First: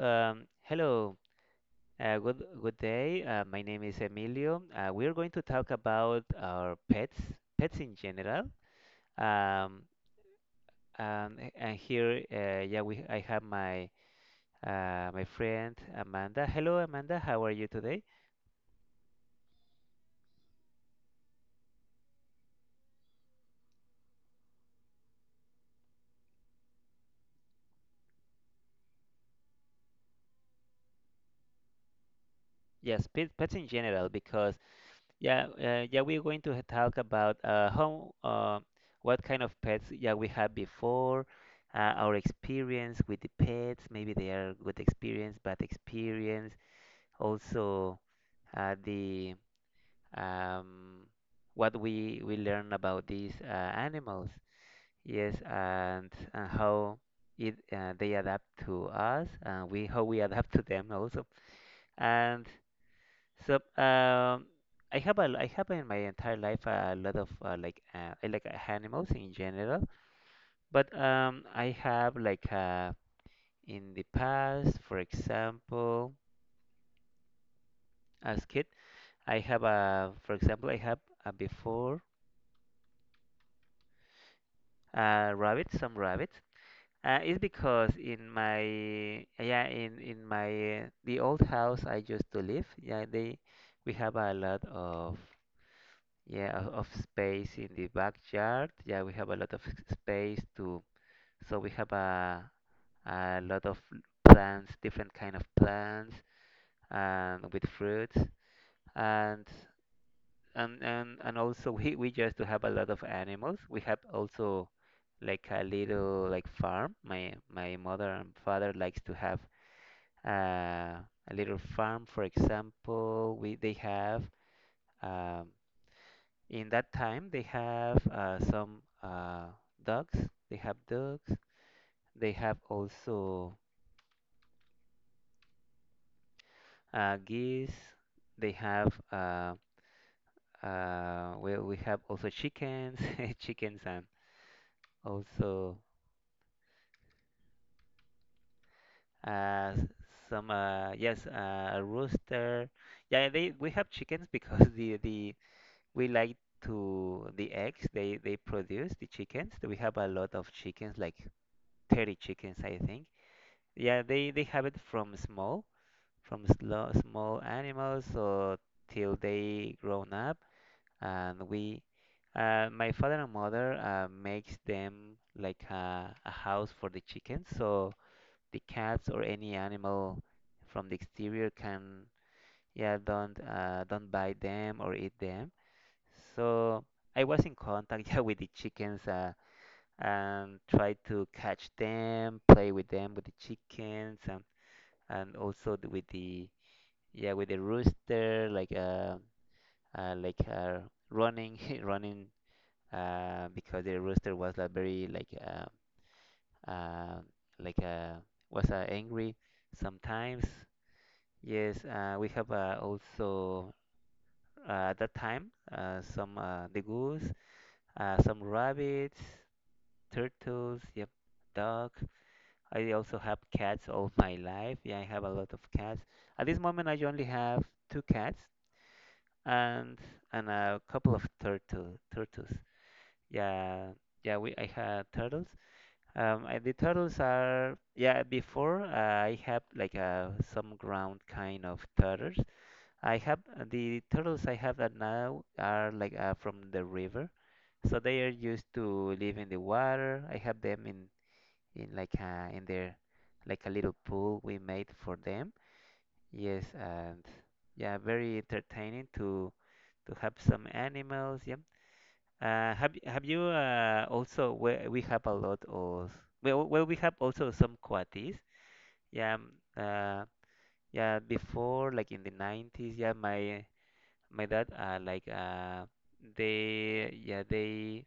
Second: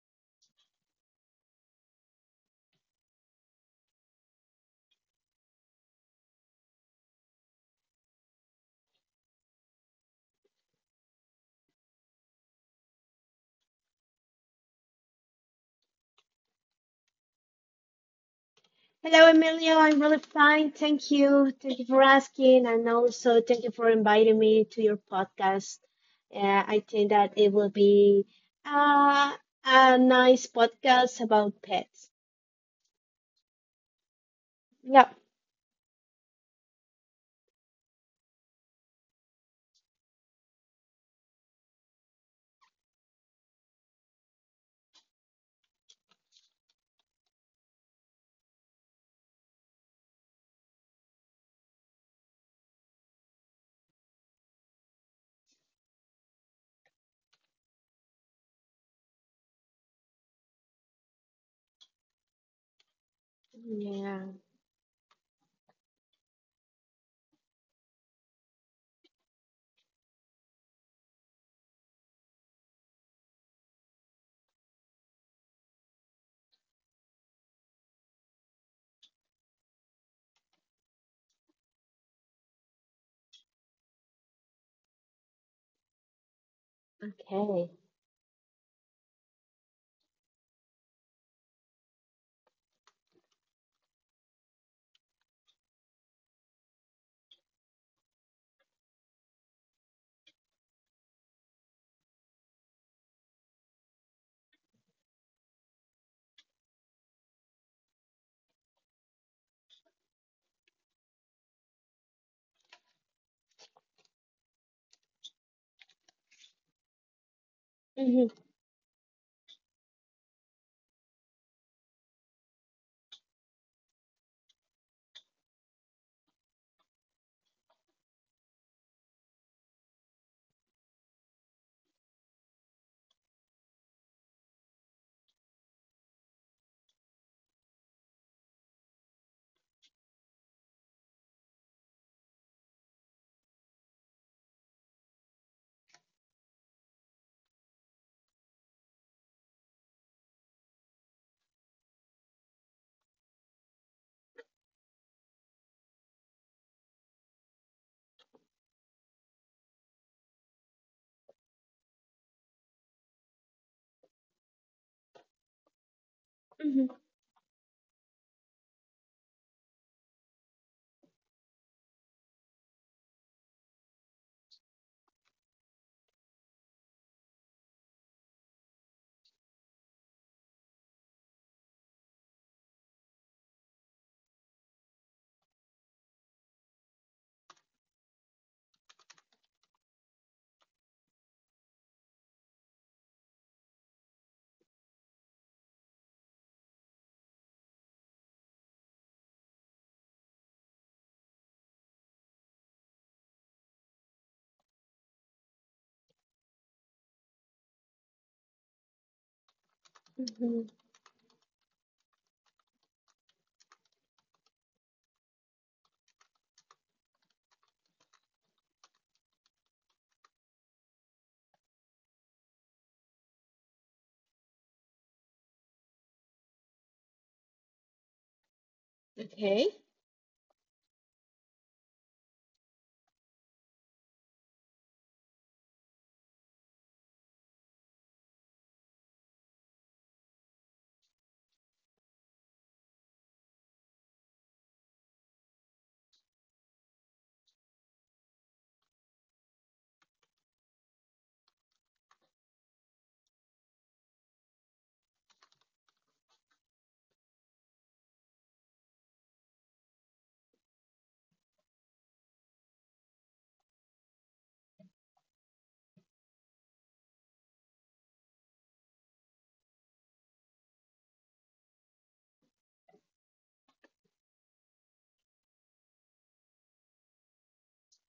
Hello. Good day. My name is Emilio. We're going to talk about our pets, pets in general. Um, and here, yeah, I have my friend Amanda. Hello, Amanda. How are you today? Hello, Emilio. I'm really fine. Thank you. Thank you for asking. And also, thank you for inviting me to your podcast. I think that it will be uh, a nice podcast about pets. Yes, pets in general, because Yeah. yeah, we're going to talk about how, what kind of pets, yeah, we had before. Our experience with the pets. Maybe they are good experience, bad experience. Also, the um, what we learn about these animals. Yes, and how it they adapt to us, and we how we adapt to them also. And so Yeah. um, I I have in my entire life a lot of like I like animals in general. But I have, in the past, for example, as kid, I have a for example, I have a before rabbits, some rabbits. It's Okay. because in my, yeah, in my the old house I used to live, yeah, they, we have a lot of, yeah, of space in the backyard, yeah, we have a lot of space to, so we have a lot of plants, different kind of plants, and with fruits. And and and and also, we just to have a lot of animals. We have also like a little like farm. My Hmm. mother and father likes to have a little farm. For example, we, they have um, in that time, they have some ducks. They have ducks. They have also geese. They have we have also chickens, chickens and also. uh, some, yes, a rooster. Yeah, they, we have chickens because the we like to the eggs, they produce the chickens. We have a lot of chickens, like 30 chickens, I think. Yeah, they have it from small, from Hmm. slow, small animals, so till they grown up, and we. My father and mother makes them like a house for the chickens, so the cats or any animal from the exterior can, yeah, don't bite them or eat them, so I was in contact yeah with the chickens and tried to catch them, play with them, with the chickens, and also with the, yeah, with the rooster, like, uh like uh, running running because the rooster was like very like, uh like uh was angry sometimes. Hmm. Yes, we have also, at that time, some, the goose, some rabbits, turtles, yep, dog. I also have cats all my life. Yeah, I have a lot of cats. At this moment, I only have two cats Okay. and and a couple of turtles. Yeah, yeah, we, I had turtles. And the turtles are, yeah. Before, I have like, some ground kind of turtles. I have, the turtles I have that now are like, from the river, so they are used to live in the water. I have them in like, in their, like a little pool we made for them. Yes, and yeah, very entertaining to have some animals. Yeah. Have you, also we have a lot of, well, well, we have also some coatis. Yeah. Yeah. Before, like in the 90s. Yeah. My dad, like they yeah they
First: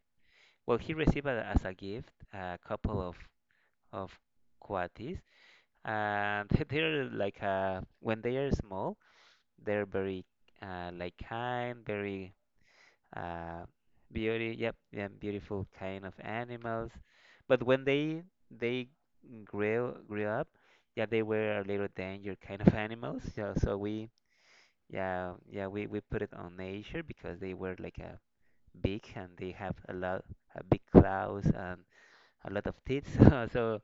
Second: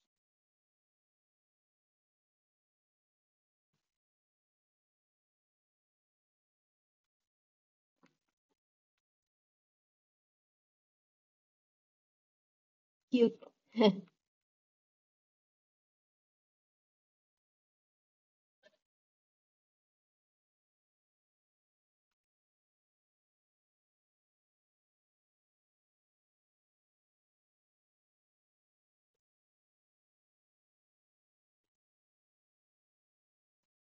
well, he received a, as a gift, a couple of coatis, and they're like, when they are small, they're very, like kind, very, Cute. uh, beauty, yep, yeah, beautiful kind of animals. But when they grew up, yeah, they were a little danger kind of animals, yeah, so we, yeah, yeah, we put it on nature because they were like a, big, and they have a lot, a big claws, and a lot of teeth, so, so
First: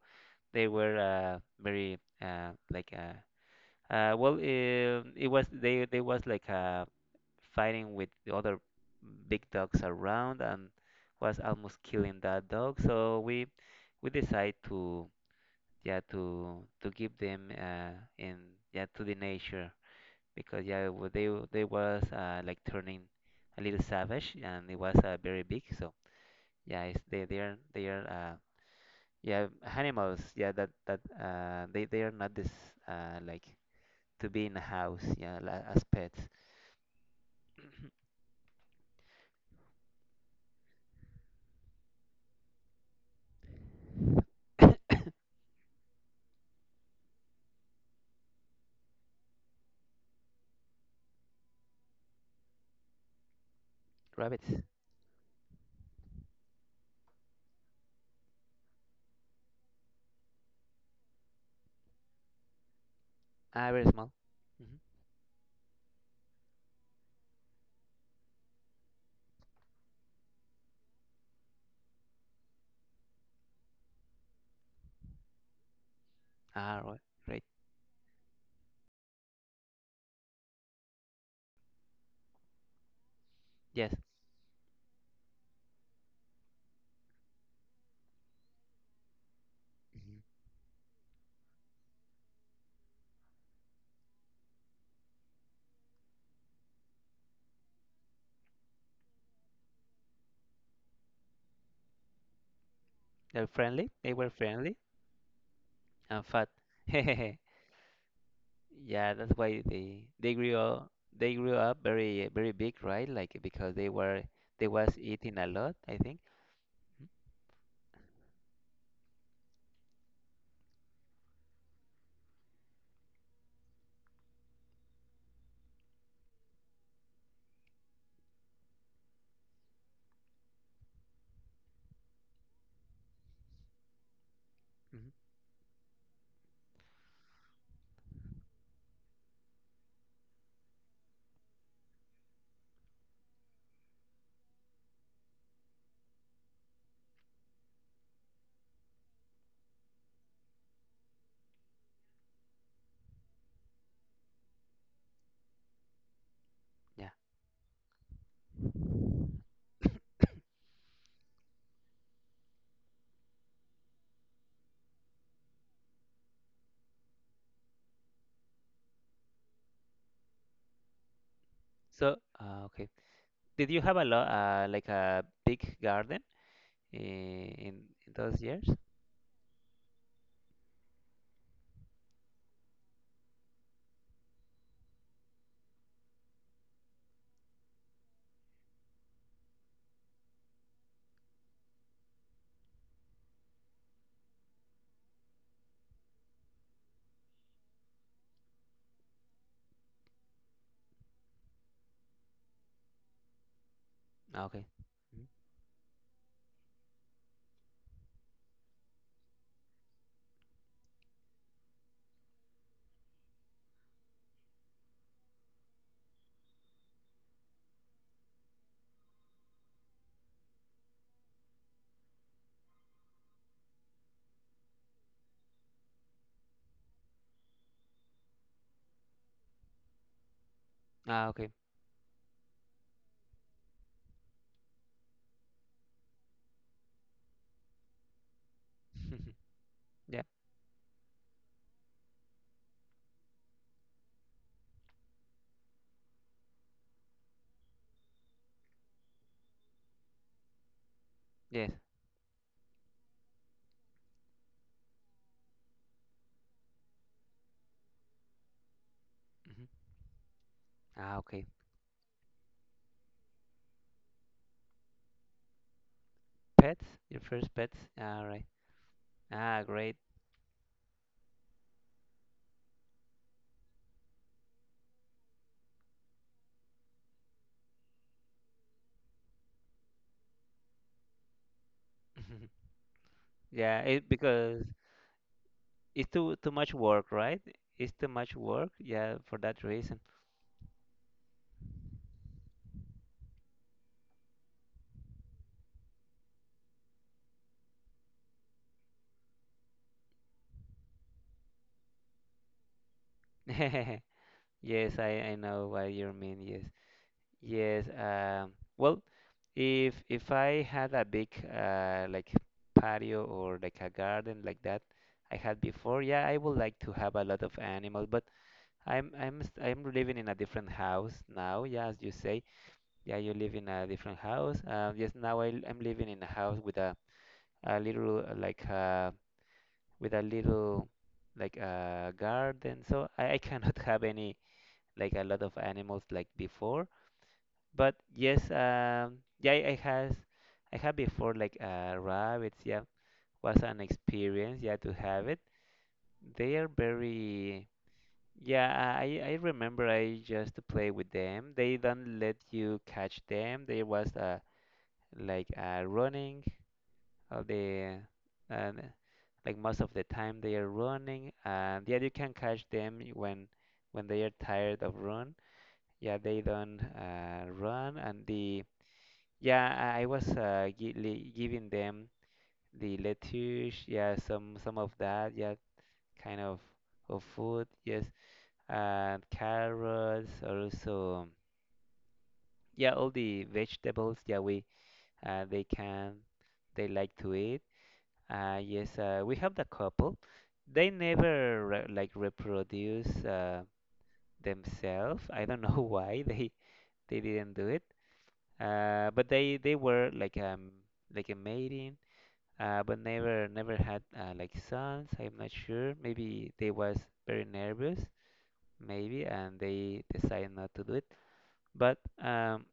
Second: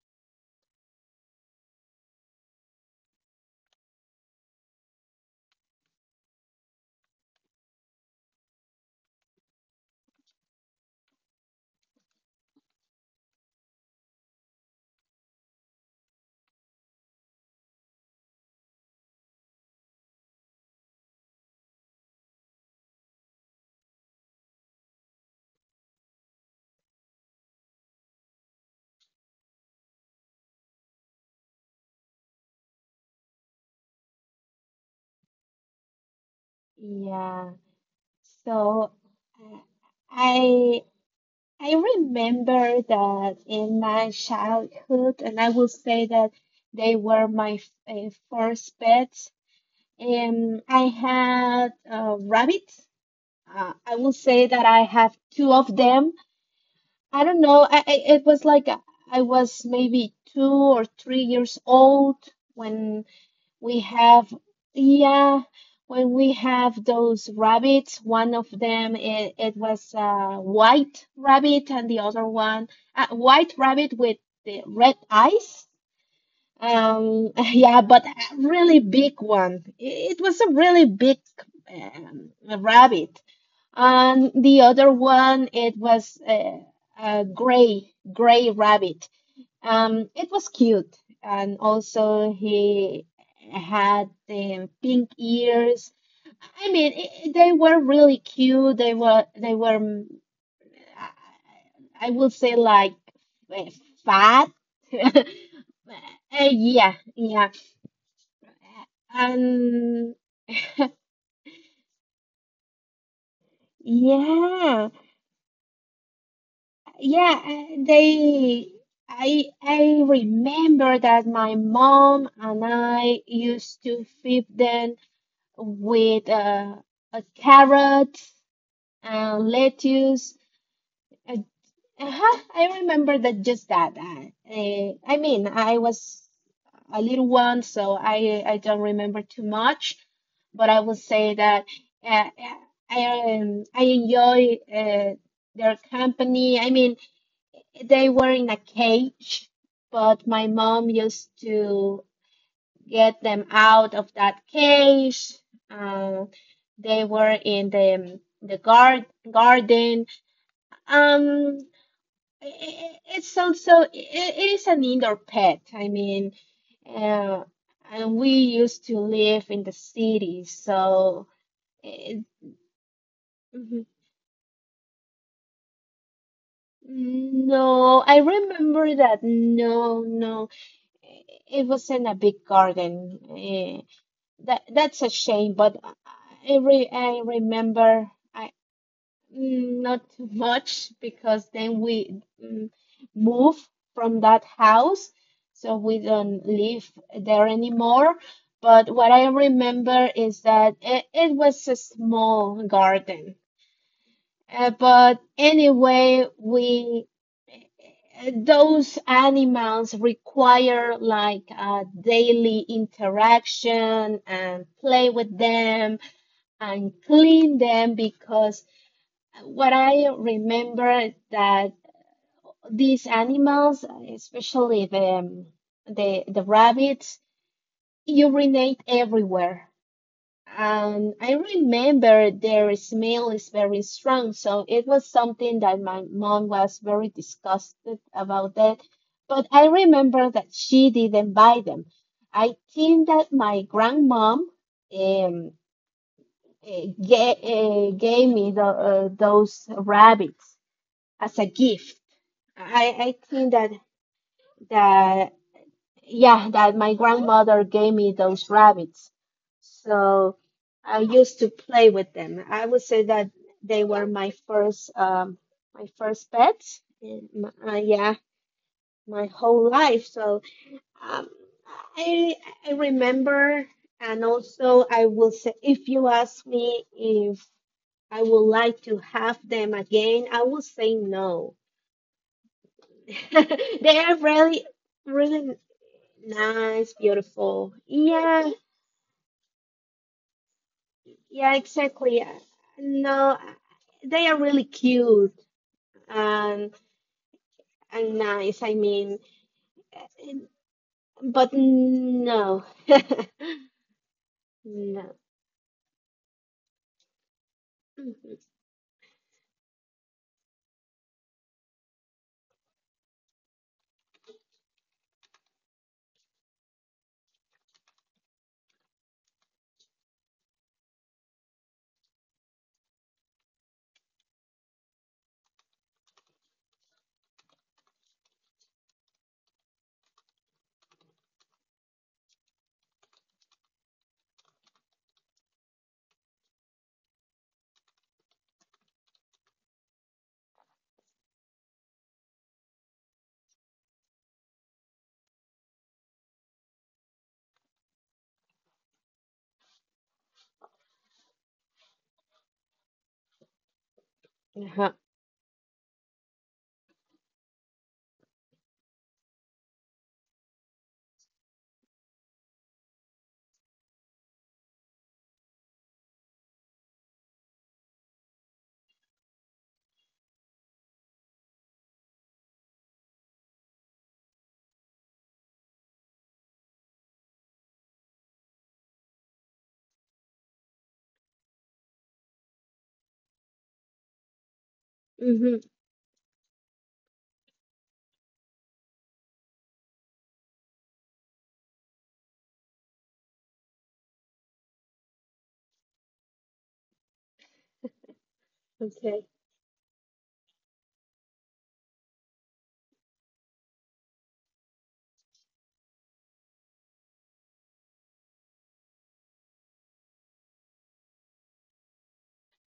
they were, very, well, it was, they was like, fighting with the other big dogs around, and was almost killing that dog, so we decide to, yeah, to give them, in, yeah, to the nature because, yeah, they was, like turning a little savage, and it was, very big. So yeah, it's, they are, they are, yeah, animals. Yeah, that, that, they are not this, like to be in a house. Yeah, as pets. Yeah. So uh, I I remember that in my childhood, and I will say that they were my first pets. I had rabbits. I will say Rabbits. that I have two of them. I don't know. It was like I was maybe 2 or 3 years old when Ah, we very small. have, Hmm. yeah, when we have those rabbits, one of them it was a white rabbit and the other one a white rabbit with the red eyes. Ah, right, right. yeah, but a really big one. It was a really big um, rabbit. Yes. And the other one, it was a gray rabbit. Um, Hmm. it was cute, and also he had the pink ears. I mean, I they were really cute. They were, I would say like They're eh, friendly. They were fat. friendly and fat. Yeah, yeah, Yeah, that's why they, and they grew up very very big, right? Like, because they were, they yeah, was eating a lot, I think. Mhm, yeah. eh, They, I remember that my mom and I used to feed them with a carrot and lettuce. Uh, uh-huh, I remember that just that. Mhm. I mean, I was a little one, so I don't remember too much, but I would say that uh, I enjoy their company. I mean, they were in a cage, but my mom used to get them out of that cage. Um, they Yeah. were in the garden. Um, I it's also it is an indoor pet. I mean, uh, and we used to live in the citySo, it, okay. Did you mhm. have a lot, like a big garden in, in No, in I those years? remember that. No, no, it wasn't a big garden. That's a shame, but I remember not too much because then we move from that house, so we don't live there anymore. But what I remember is that it was a small garden. Ah, okay. But Mhm. anyway, we those animals require like a daily interaction and play with them and clean them because what I remember that these animals, especially the rabbits, urinate everywhere. And Ah, I okay. remember their smell is very strong, so it was something that my mom was very disgusted about that. But I Yeah. remember that she didn't buy them. I think that my grandmom um, gave me those rabbits as a Yes. gift. I think that yeah, that my grandmother gave me those rabbits. Hmm. So I Ah, used okay. to play with them. I would say that they were my first pets. Pets? Your and my- first pets? Uh, yeah, All right. my Ah, whole great. life. So um, I I remember, and also I will say, if you ask me if I would like to have them again, I would say no. Yeah, They it are because really, really it's too too much nice, work, right? beautiful. It's too much Yeah, work. Yeah, for that reason. yeah, exactly. No, they are really cute and and nice. I mean, but no, Yes, I no. I know what you mean. Yes. Yes, Mhm. Well, if I had a big, like, patio or like a garden like that I had before, yeah, I would like to have a lot of animals, but I'm, I'm living in a different house now. Yeah, as you say, yeah, you live in a different house. Yes, now I, am living in a house with a little, with a little, like a garden, so I cannot have any, like a lot of animals like before. But yes, yeah, I had before, like, rabbits. Yeah, was an experience. Yeah, to have it. They are very. Yeah, I remember I just play with them. They don't let you catch them. They was, Uh-huh. Running all the, and like most of the time they are running. And yeah, you can catch them when they are tired of run. Yeah, they don't, run, and the, yeah, I was, giving them the lettuce, yeah, some of that, yeah, kind of food, yes, and carrots, also, yeah, all the vegetables, yeah, we, Hmm. they can, they like to eat. Yes, we have the couple. They never, re like reproduce, themselves. I don't know why they didn't do it. Okay. But they were like, like a mating. But never, never had, like, sons. I'm not sure. Maybe they was very nervous, maybe, and they decided not to do it. But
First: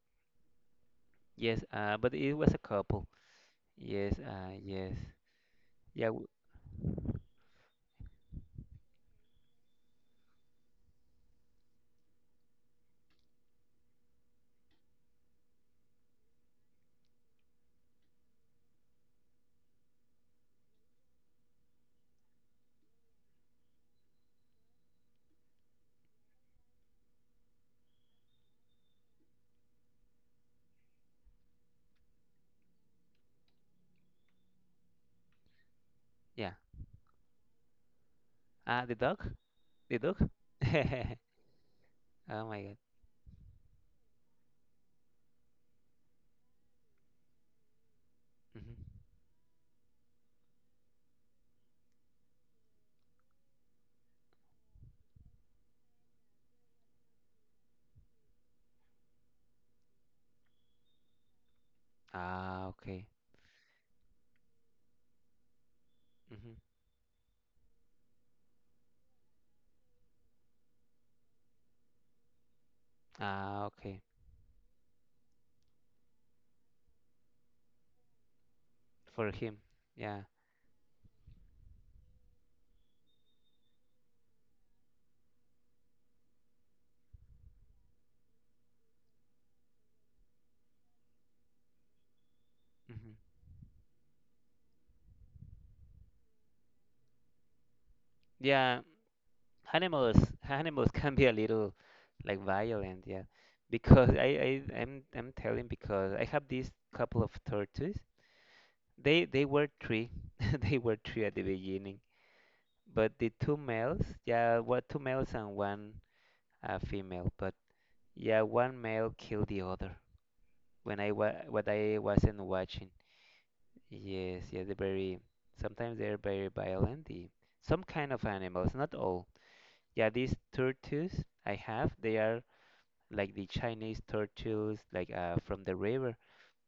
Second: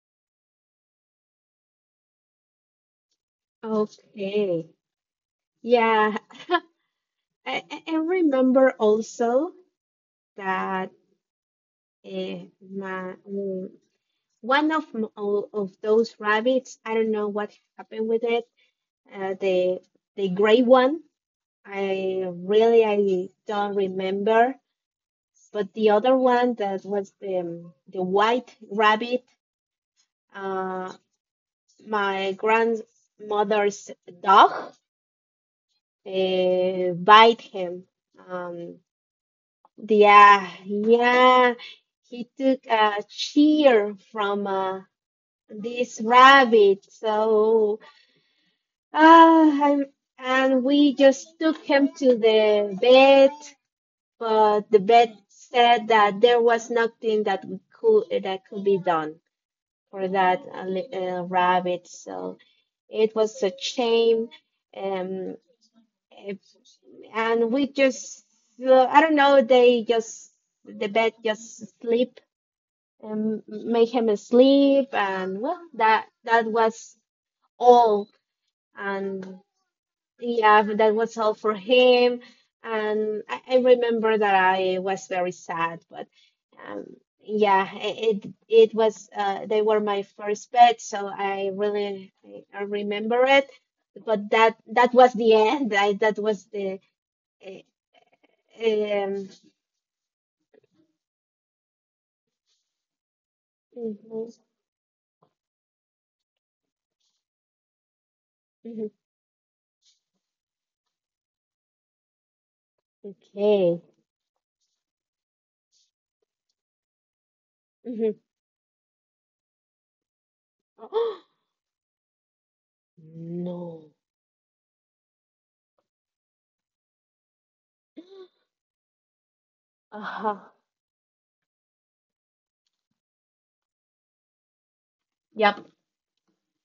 yes, but it was a couple. Yes, Okay. yes, yeah, Yeah, I, I remember also that my one of of those rabbits. I don't know what happened with it. Uh, the the gray one I don't remember, but the other one that was the white rabbit, uh, my grandmother's dog, yeah. Bite him. Um, Ah, the dog, the dog. yeah, yeah, he Oh my took God. a cheer from this rabbit, so Hmm. ah, I'm, and we just took him to the vet, but the vet said that there was nothing that could be done for that rabbit. So Ah, okay. it was a shame, um, if, Hmm. and we just I don't know. The vet just sleep and Ah, make okay. him asleep, and well, that was all. And For him, yeah. yeah, but that was all for him. And I remember that I was very sad, but um, yeah, it was they were my first pets, so I Hmm. remember it. But that was the end. I, that was the Yeah, eh, um. animals animals can be a little like violent, yeah. Because I, Mhm, I'm telling because I have these couple of tortoises. mhm. They were three. They were three at the beginning. But the two Okay. males, yeah, what, two males and one, female. But Mhm. yeah, one male killed the other when I wa what I wasn't watching. No. Yes, yeah, they're very, sometimes they're very violent. The, some kind of animals, not all. Yeah, these Uh-huh. tortoises I have, they are like the Chinese turtles, like, from Yep. the river.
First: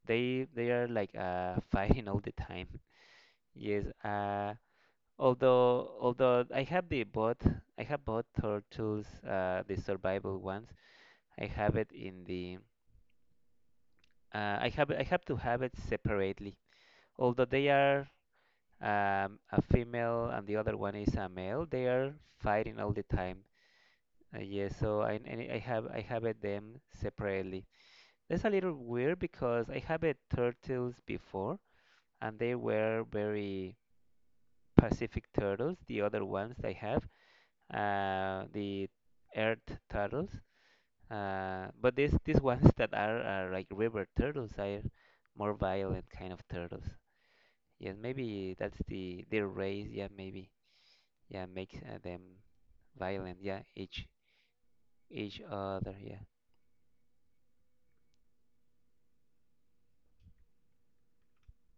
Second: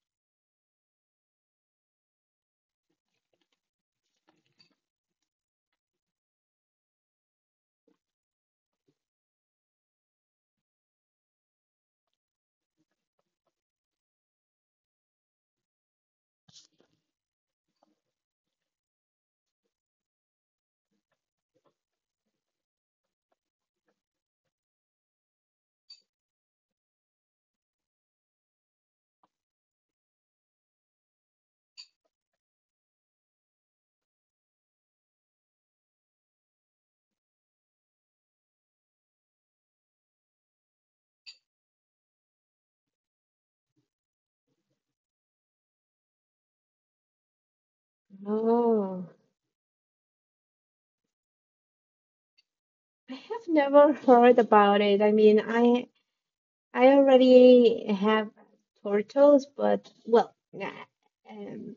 They are like, fighting all the time. Yes. Although I have the both, I have both turtles, the survival ones. I have it in the, I have to have it separately. Although they are, a female and the other one is a male, they are fighting all the time. Yeah, so I, and I have it them separately. It's a little weird because I have had turtles before, and they were very Pacific turtles. The other ones I have, the earth turtles. But these ones that are like river turtles, are more violent kind of turtles. Yes, maybe that's No. the their race. Yeah, maybe. Yeah, makes, them I violent. have Yeah, never each heard about it. I each mean, I other. Yeah. I already have turtles, but well, nah, um,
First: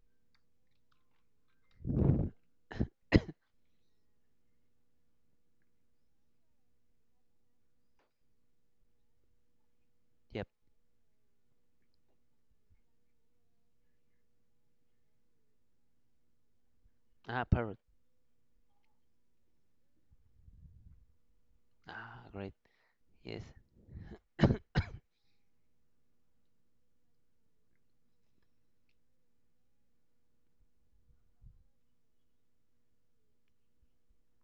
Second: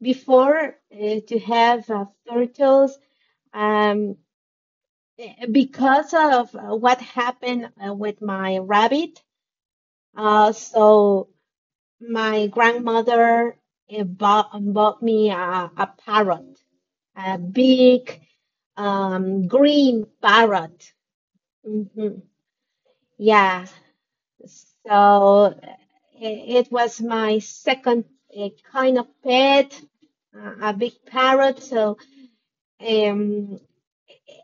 before to have turtles, um, because of what happened with my rabbit, Yep. So my grandmother bought me a parrot, a Ah, parrot. big green parrot. Hmm. Ah, great. Yes. Yeah. So it was my second kind of pet, a big parrot. So um,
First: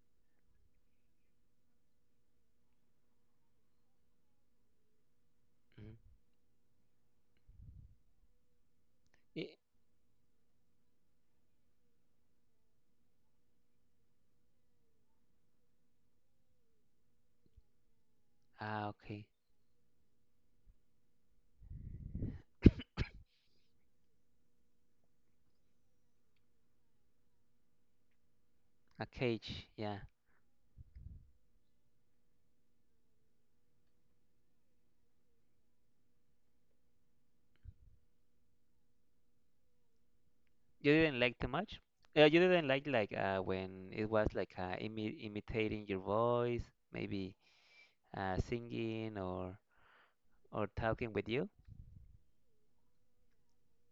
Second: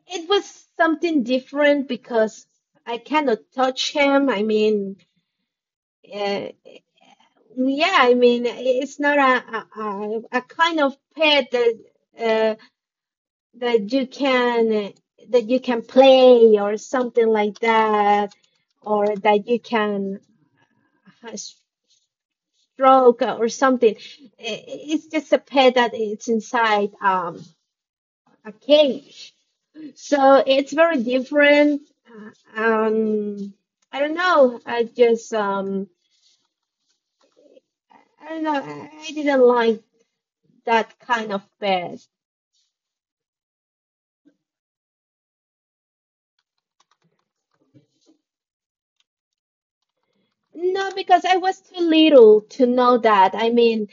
it was something different because I cannot touch him. I mean, Mhm. uh, yeah, I mean, it's not a, I-. a, a a kind of pet that uh, that you can that you can play or something like that, Ah, or okay. that you can uh, stroke or something. I- It's just a pet that it's inside a A cage. cage, yeah. So it's very different. Uh, Um, I don't know. I don't know. I didn't like You that didn't kind like of too much? pet. Yeah, you didn't like, when it was like, imitating your voice, maybe, singing or No, talking because with I you? was too little to know that. I mean,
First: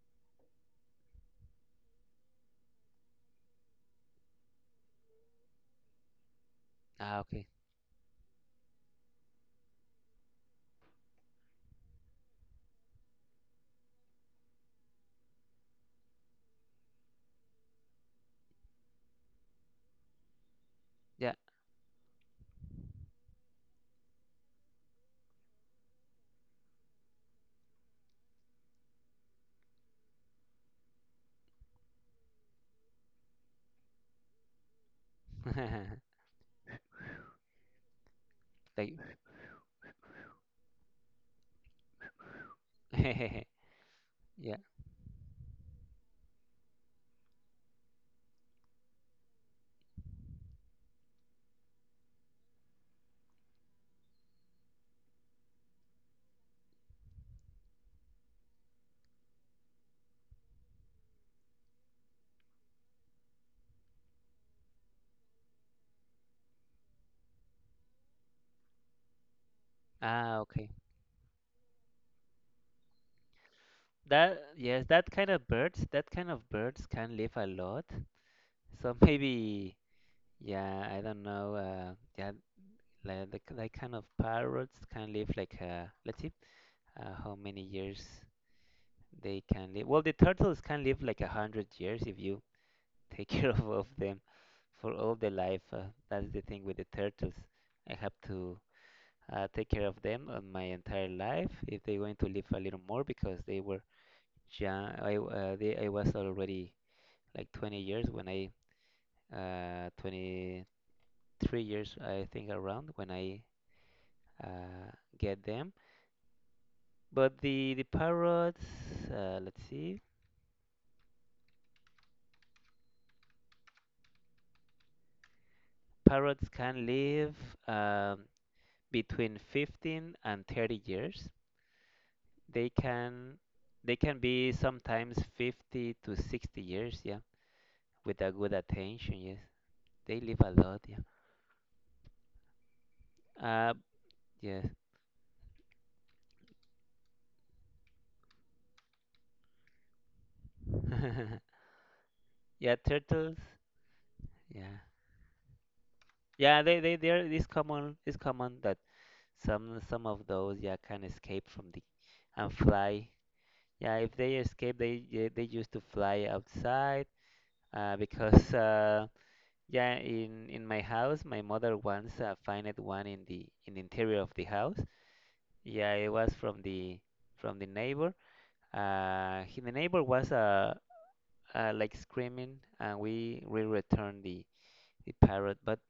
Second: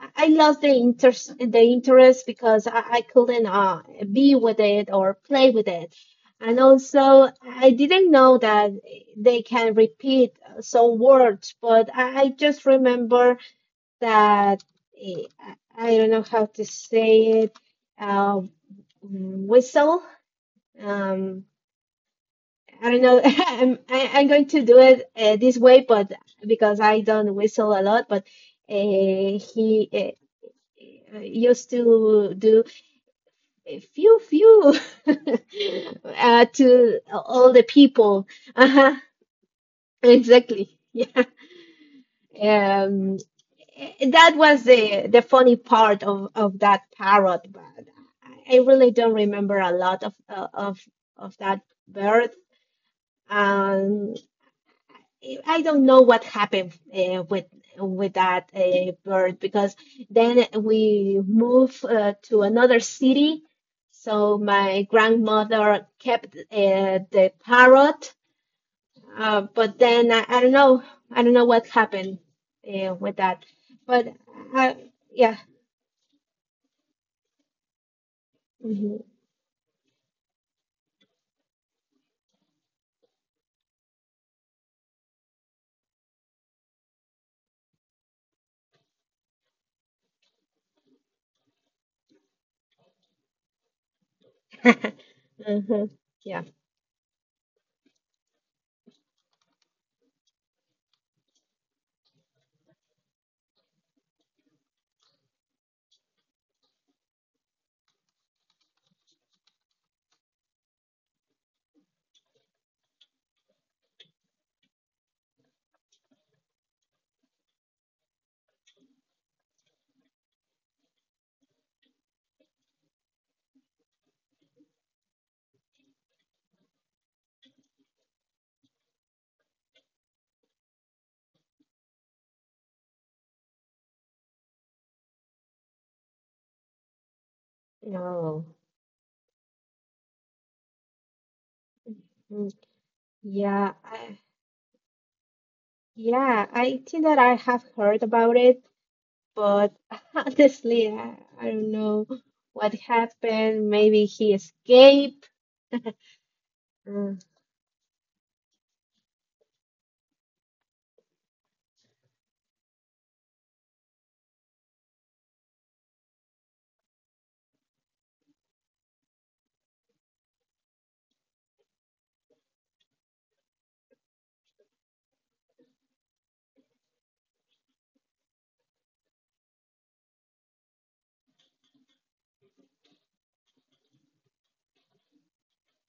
I lost the interest because I couldn't be with it or play with it. And Ah, also, okay. I didn't know that they can repeat some words, but I just remember that eh, I don't know how to say it. Uh, Whistle. Yeah. Um, I don't know. I'm going to do it this way, but because I don't whistle a lot, but uh, he eh, you still do a few to all the people. Like. Uh-huh. Exactly. Yeah. That Yeah. was the funny part of that parrot, but I really don't remember a lot of of that bird. Um, I don't know what happened with that bird because then we moved to another city. So my grandmother kept the parrot, but then I Ah, don't okay. know. I don't know what happened with that. But That, I, yes, that kind yeah. of birds, that kind of birds can live a lot. So Hmm. maybe, yeah, I don't know. Yeah, like that kind of parrots can live like, let's see, how many years? They can live. Well, the turtles can live like 100 years if you take care of them for all their life. Hmm. That's Yeah. the thing with the turtles. I have to take care of them my entire life if they're going to live a little more because they were young. I was already like 20 years when I 23 years I think around when I uh, get them. But the parrots, let's see, parrots can live. Um, between 15 and 30 years. They can they can be sometimes 50 to 60 years, yeah, with a No. good attention, yes. They live a lot, yeah. Mm. Yeah. Uh, yes. yeah. I think that I have heard about it. But honestly, I don't know what Yeah, turtles. happened. Maybe he Yeah. escaped. Yeah, they're it's common that some of those, yeah, can escape from the and fly. Yeah, if they escape, they used to fly outside because yeah, in my house, my mother once found one in the interior of the house. Yeah, it was from the neighbor. The neighbor was like screaming, and we returned the parrot. But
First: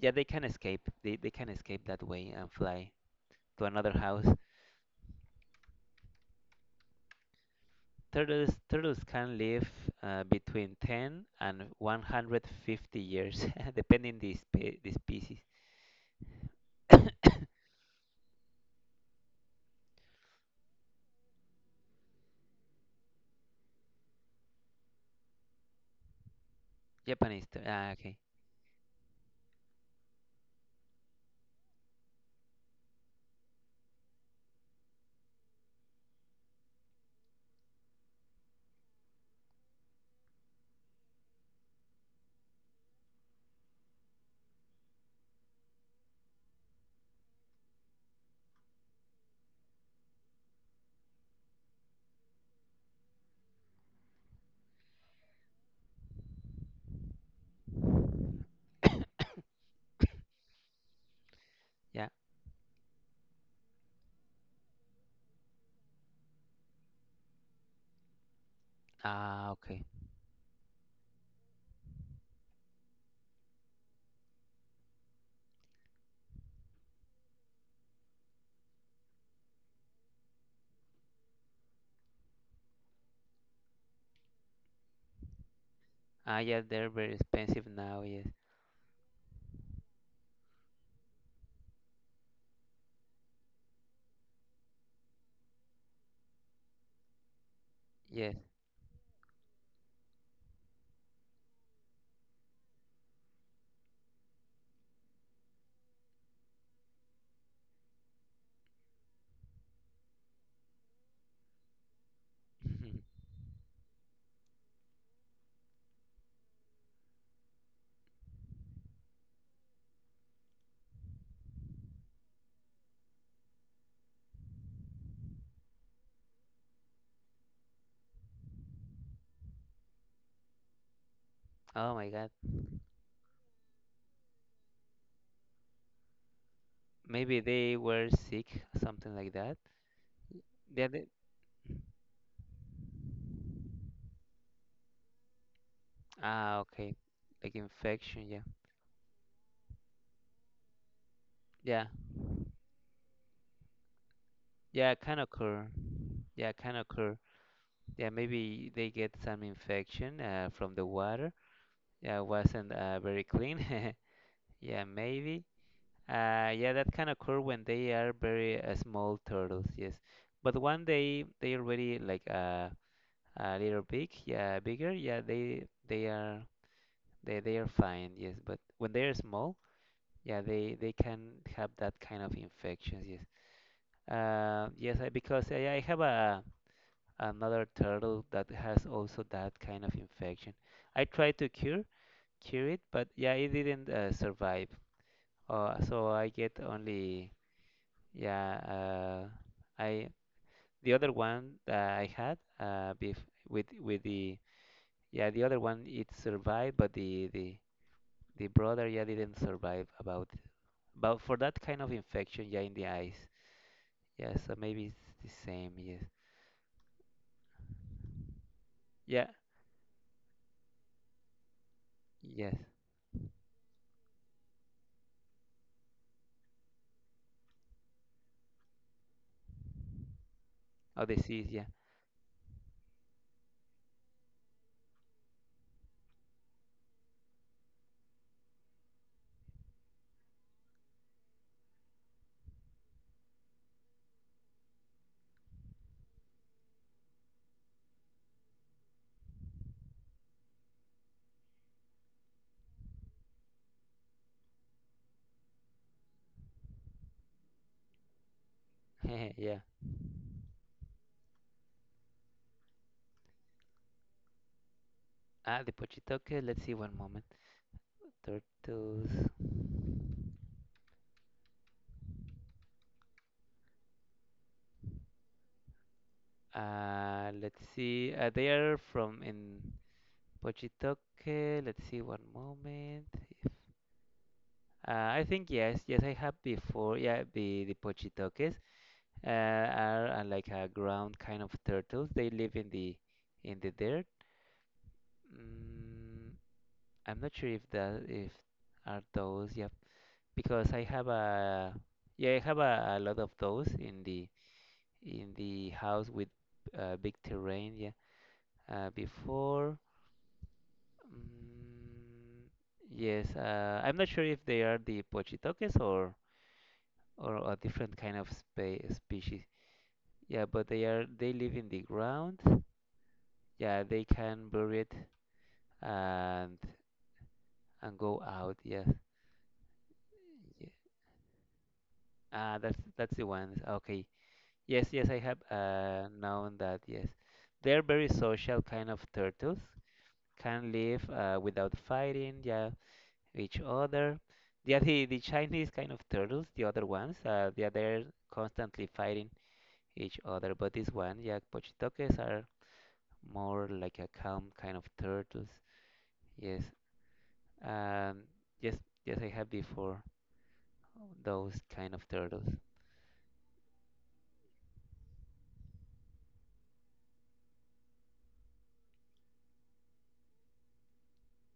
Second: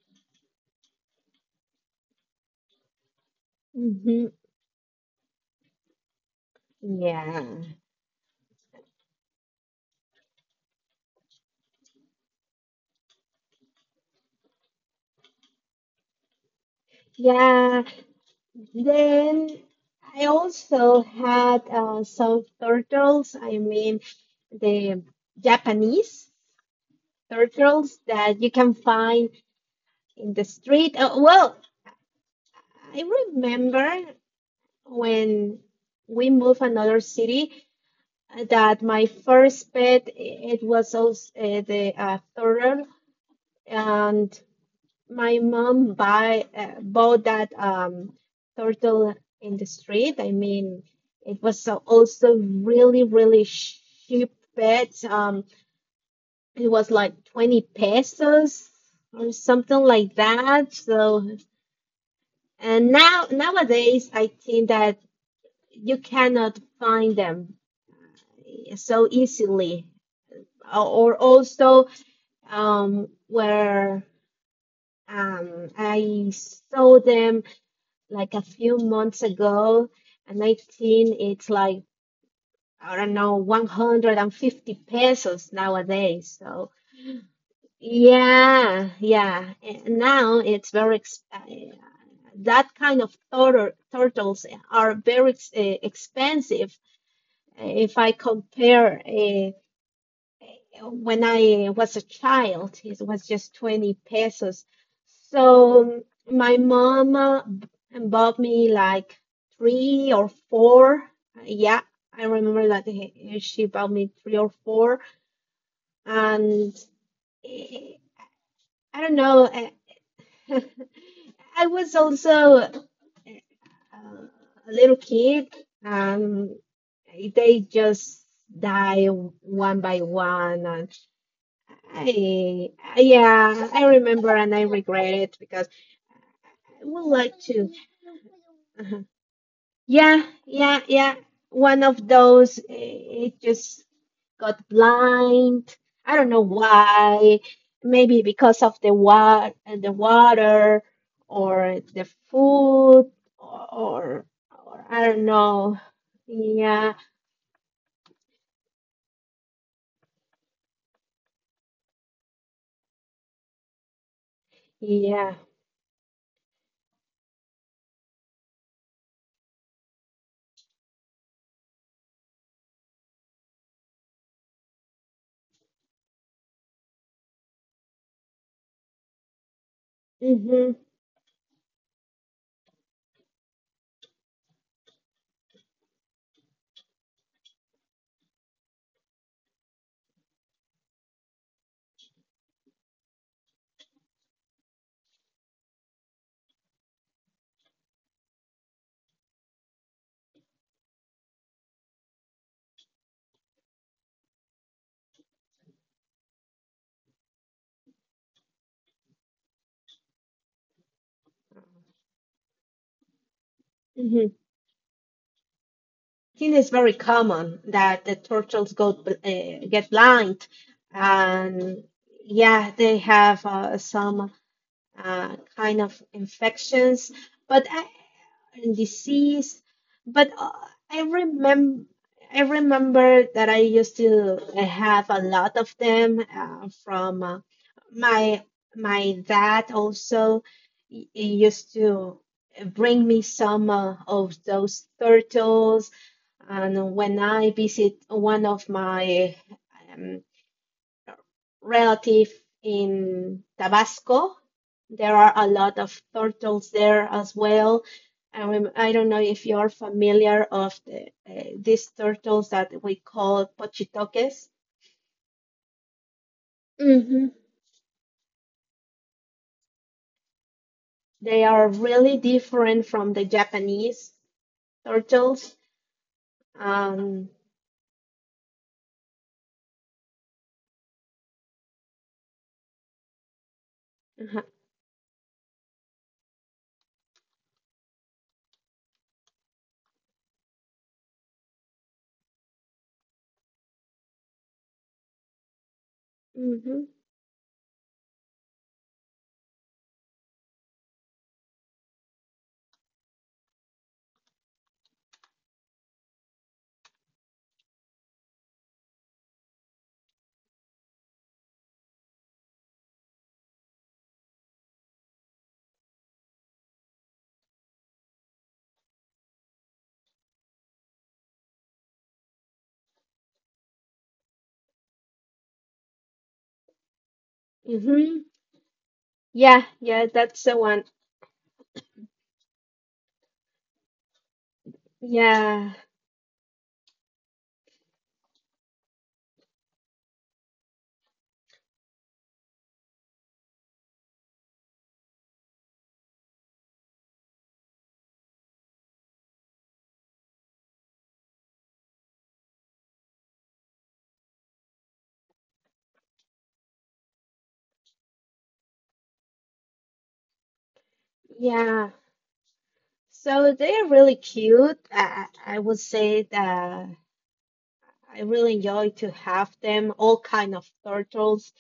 yeah, they can escape. They can escape that way and fly to another Mm-hmm. house. Yeah. Turtles can live between 10 and 150 years, depending the species. Yeah. Then I also had some turtles. I mean, the Japanese Japanese. Turtles Ah, okay. that you can find in the street. Well, I remember when we moved another city, that my first pet it was also the turtle and my mom buy bought that turtle in the street. I mean, it was so also really really cheap pet. It was like 20 pesos or something like that, so Yeah. and now nowadays I think that you cannot find them so Ah, easily, okay. or also where I saw them like a few months ago, and I think it's like, I don't know, 150 pesos nowadays. Ah, yeah, So, they're very expensive now. Yes, yeah, yeah. And now it's very, that kind of turtles are very expensive. If I yes. compare when I was a child, it was just 20 pesos. So my mom bought me like three or four. Yeah, I remember that she bought me three or four. And eh, I don't know, I was also eh, uh, a little kid. Um, they just die one by one. Oh my God. I, yeah, I remember, and I regret it because I would like Maybe to. they were sick, uh something like that. Yeah, yeah, Yeah, they, yeah. One of those, it just got blind. I don't know ah, okay. why. Like Maybe infection, yeah. because of the water, or Yeah, the food, or, or yeah, I can don't occur. know. Yeah, can Yeah, occur. Yeah, maybe they get some infection from the water. Yeah, wasn't very clean. Yeah, yeah. maybe. Yeah, that can occur when they are very small turtles, yes. But one day they already like a little big, yeah, bigger, yeah, they are fine, yes. But when they are small, yeah, they Mm-hmm, they can have that kind of infections, yes. Because I have a another turtle that has also that kind of infection. I tried to cure it, but yeah, it didn't survive. So I get only yeah. I the other one that I had bef with the Yeah, the other one it survived, but the brother, yeah, didn't survive about for that kind of infection, yeah, in the eyes. mm-hmm. Yeah, so maybe it's the same. Yes. I think it's very common that the turtles go Yeah. Get blind, and Yes. yeah, they have some kind of infections. But and disease. But I Oh, disease. Yeah. remember. I remember that I used to have a lot of them from my my dad also he used to bring me some of those turtles and when I visit one of my um, relative in Tabasco. There are a lot of turtles there as well. And I don't know if yeah. you're familiar of these turtles that we call pochitoques. Ah, the pochitoque. Let's see one moment. Hmm. Turtles. They are really different from the Japanese turtles. Um, Let's see. They are from in pochitoke Let's see one moment. uh Uh, I think yes, yes, I have before. Yeah, the pochitokes. Are like a ground kind of turtles. They live in the dirt. Mm, hmm. I'm not sure if that if are those. Yeah, because I have a yeah I have a lot of those in the house with big terrain. Yeah, before. Mm, yes, I'm not sure if they are the pochitoques or a different kind of species. Yeah, but they live in the ground, yeah, they can bury it and Hmm. go out, yeah. Yeah, yeah, that's the Yeah. one. Ah, that's the ones, okay. Yes, yes, I have, Yeah, uh, known that, yes. They're very social kind of turtles, can live without fighting, yeah, each other. Yeah, the Chinese kind of turtles, the other ones, yeah, they're constantly fighting each other. But this one, yeah, pochitokes are more like a calm kind of turtles. yes um yes, yes I have before those yeah. kind of turtles. So they're really cute. I would say that. I really enjoy to have them, all kind of turtles.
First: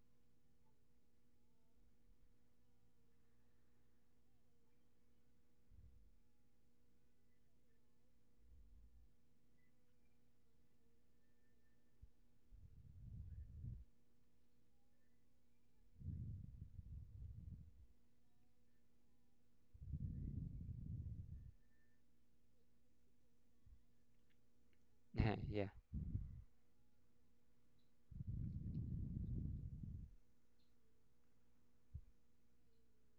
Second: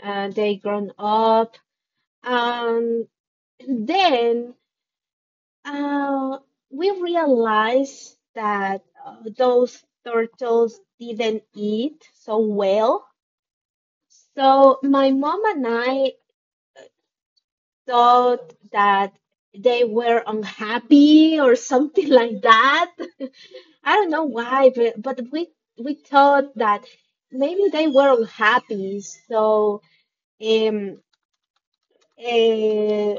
They grown up. Um, then uh, we realized that those turtles didn't eat so well. So my mom and I thought that they were unhappy or something like that. I don't know why, but, we Yeah. we thought that maybe they were unhappy. So Um, eh,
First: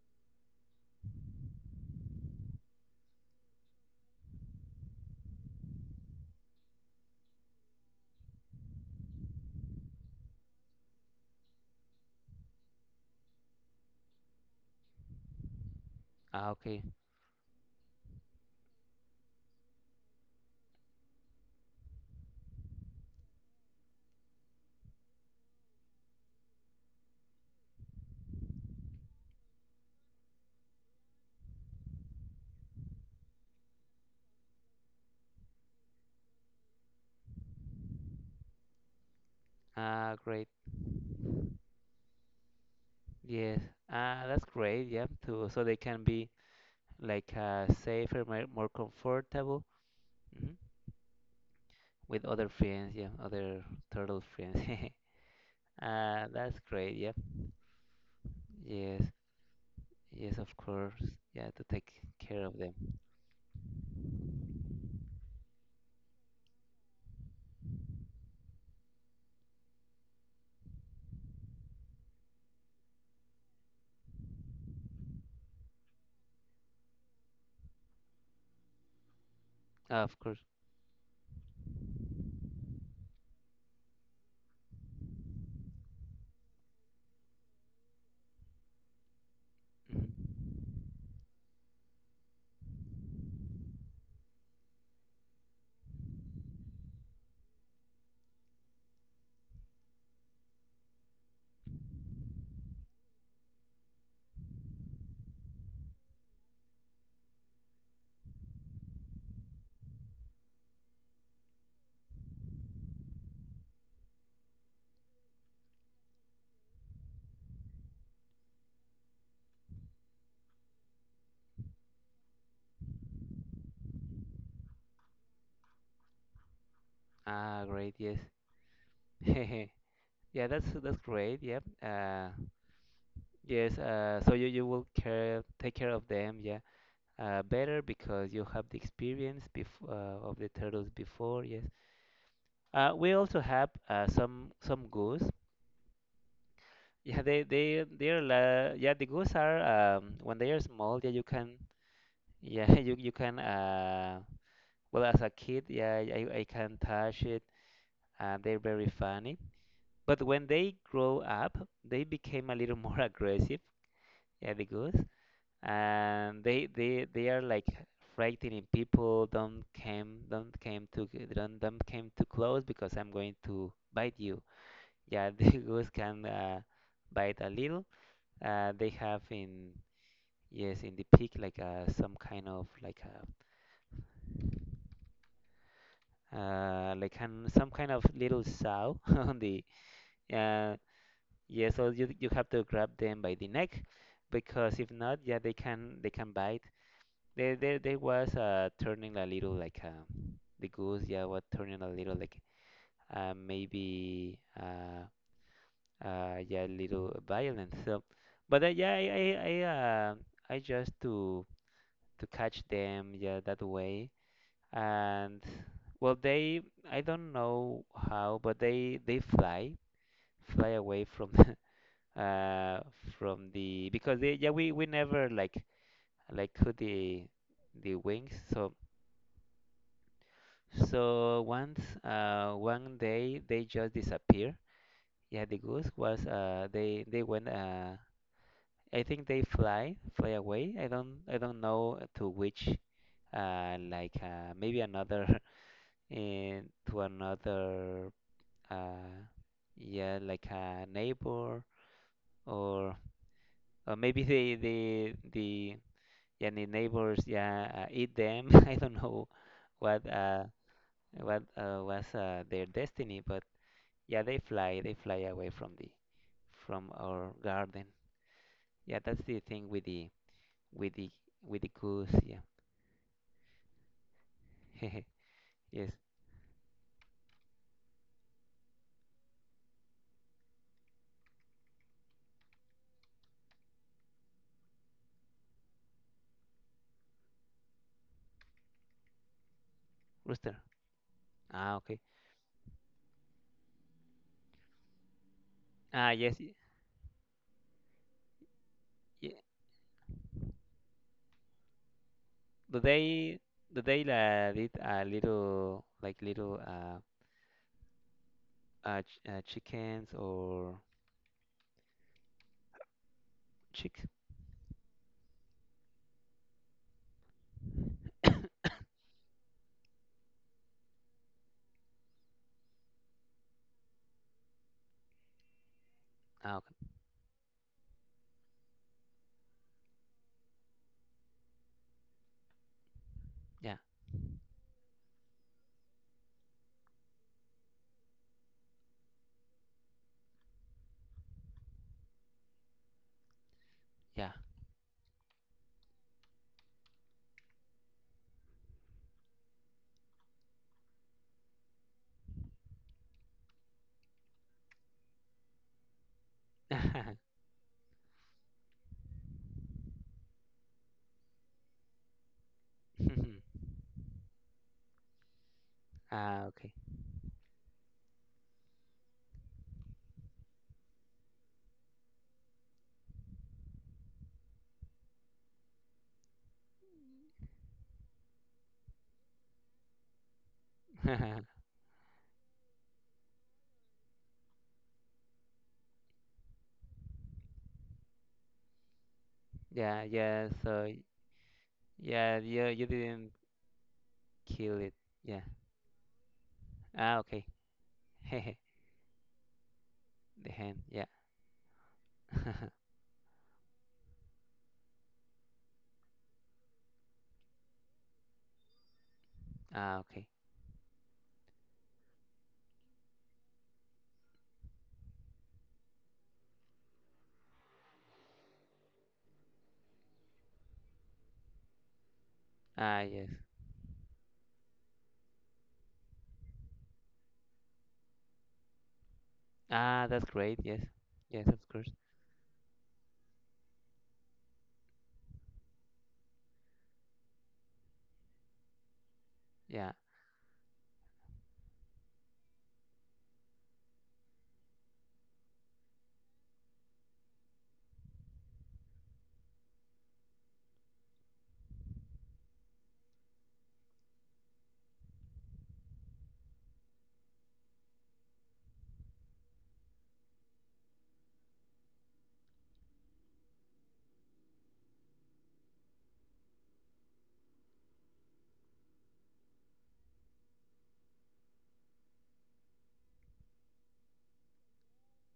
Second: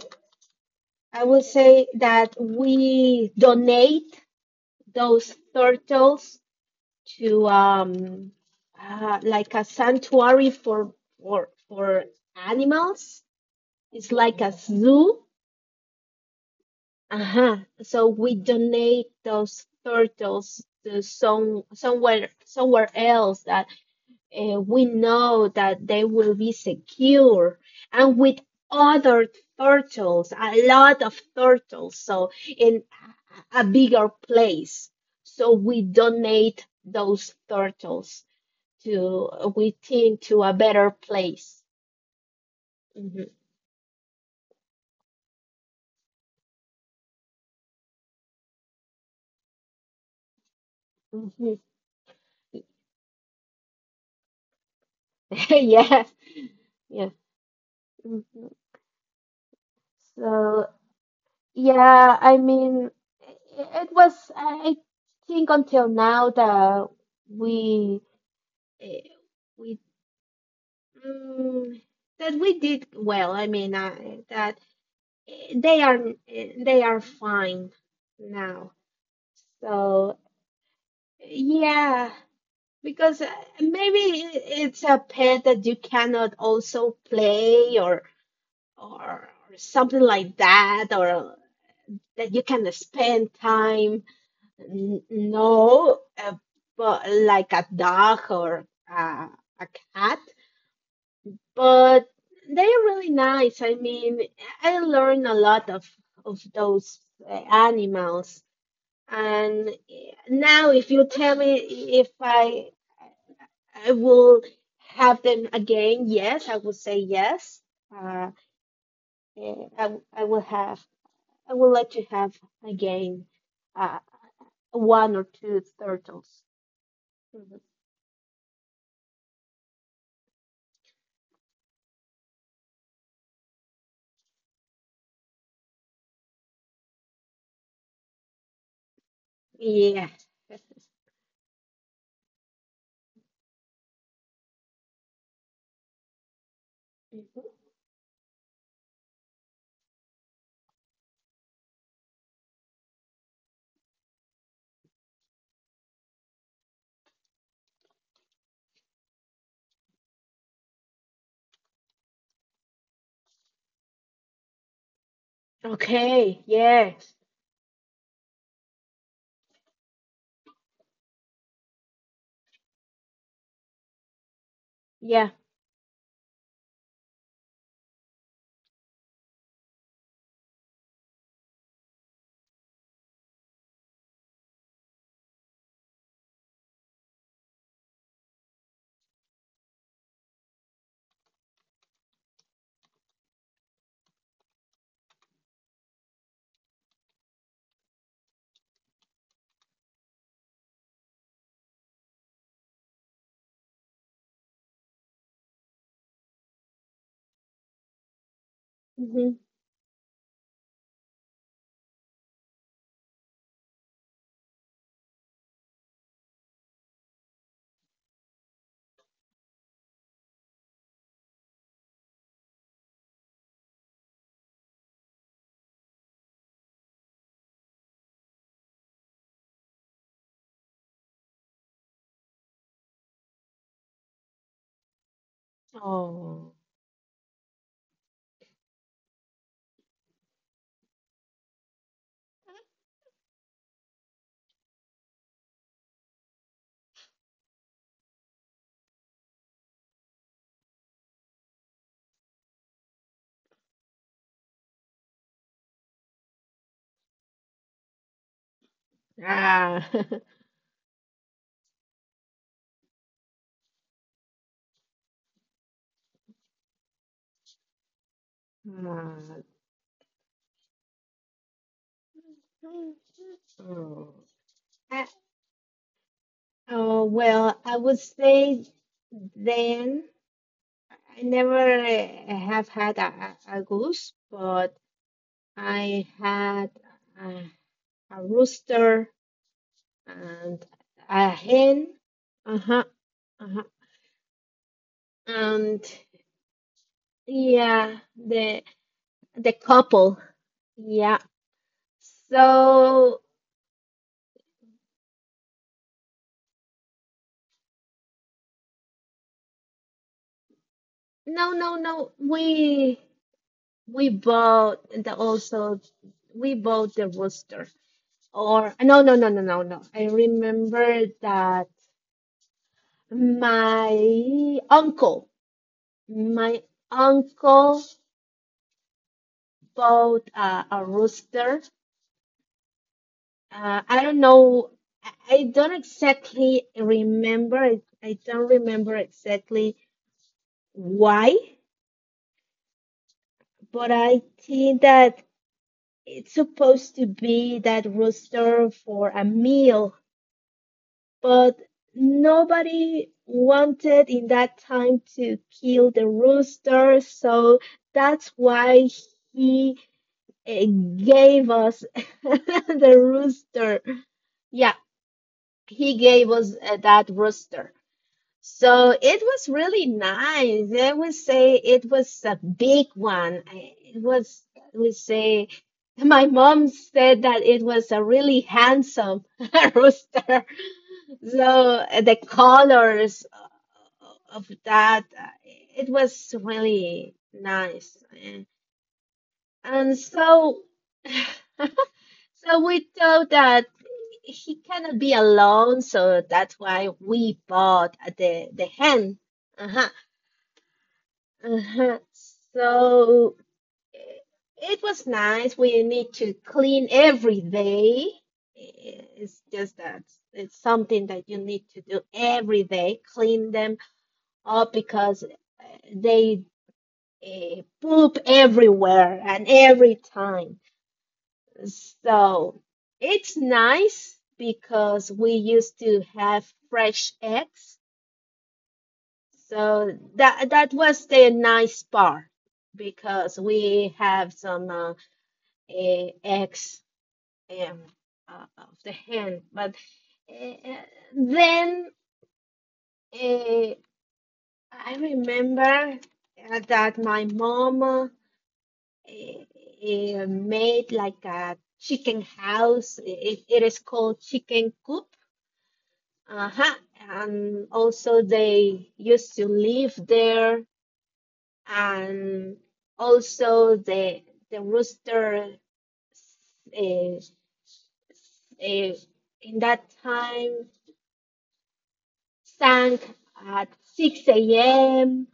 I will say that we donate those turtles to like a sanctuary for animals. It's like a zoo. Ah, okay. Uh-huh. So we donate those turtles to somewhere else that we know that they will be secure and with other turtles, a lot of turtles, so in a bigger place. So we donate those turtles to, we Ah, think, to great. a better place. Mhm. Yes. Ah, that's great. Yeah. To, so they can be like, safer, more, more comfortable, hmm Mhm. with other friends. Yeah, other turtle friends. Yeah, Ah, that's great. yeah. Yeah. Mhm. Yes. Yes, of So, course. Yeah, to take yeah, I care of them. mean, it was, I think until now that we, eh, we Mm, that we did well. I mean, that eh, they are they are fine now. Ah, of So course. yeah, because maybe it's a pet that you cannot also play or or something like Mhm. that, or that you can spend time. No, but like a dog or a cat. But they are really nice. I mean, I learned a lot of those animals, and now if you tell me if I will have them again, yes, I will say yes. Uh, eh, I w- I will have I will let you have again, uh, one or two turtles. Mhm. Ah, great. Yes. Yeah, that's great. Yeah. Yes. So you, you will care take care of them. Yeah. Better because you have the experience Yeah. Of the turtles before. Yes, we also have some goose. Yeah, Mhm. Yeah the goose are, when they are small. Yeah, you can, yeah, you can, well as a kid, yeah, I can touch it. They're very funny. But when they grow up, they became a little more aggressive. Yeah, the goose. Okay. And Yes. they are like frightening people. Don't came too close because I'm going to bite you, Yeah. yeah. The goose can, bite a little, they have in yes, in the peak, like, some kind of like a like an, some kind of little sow on the, uh, yeah, so you have to grab them by the neck because if not, yeah, they can bite. There was, turning a little like, the goose, yeah, was turning a little like, maybe yeah, a little violent. So, but, Hmm. I just to catch them, yeah, that way. And well, I don't know how, but fly away from the, uh, from the because yeah, we never like cut the wings, so. So once, one day they just disappear. Yeah, the goose was. Oh. They went. I think they fly fly away. I don't know to which. Like, maybe another in to another. Uh, yeah, like a neighbor or or maybe the yeah, the neighbors, yeah, eat them. I don't know Ah. what, was, their destiny. But yeah, they fly away from the from our garden. Yeah, that's the Ah. thing with the with the with the goose. Yeah, Oh. I, yes, oh, well, I would say then I never have had a, a goose, but I had a, a rooster rooster. and a Ah, hen. okay. Uh-huh, uh-huh. And Ah, yes. Yeah, the Yeah. the couple. Yeah. Do So they eat a little like little, ch chickens or no, no, no. We. chicks? We bought the also we bought the rooster. Or no, no, no, no, no, no. I remember that my uncle Ah, my okay. uncle bought a rooster. Yeah, I don't know. I don't exactly remember. I don't remember exactly why, but I yeah. think that it's supposed to be that rooster for a meal, but nobody wanted in that time to kill the rooster, so that's why he uh, gave us the rooster. Yeah, he gave Ah, us okay. That rooster. So it was really nice. I would say it was a big one. It was, I would say, my mom said that it was a really handsome rooster. So the colors of that, it was really nice. And, and Yeah, yeah. so, So yeah, you so we you didn't thought that he kill it. cannot be Yeah. alone, so that's why Ah, we okay. bought the the hen. Uh-huh. The hand, yeah. Uh-huh. So it was nice. We need to clean every day. It's just Ah, that okay. it's something that you need to do every day, clean them all because they poop everywhere and every time. So Ah, yes. it's nice because we used to have fresh eggs. So Ah, that's that great. that Yes. was the Yes, of nice course. part, because we have some eggs um, of the hen. But Yeah. eh, eh, then uh, I remember that my mom eh, made like a chicken house. It is called chicken coop. Uh-huh. And also they used to live there. And also the rooster, uh, in that time, sang at 6 a.m.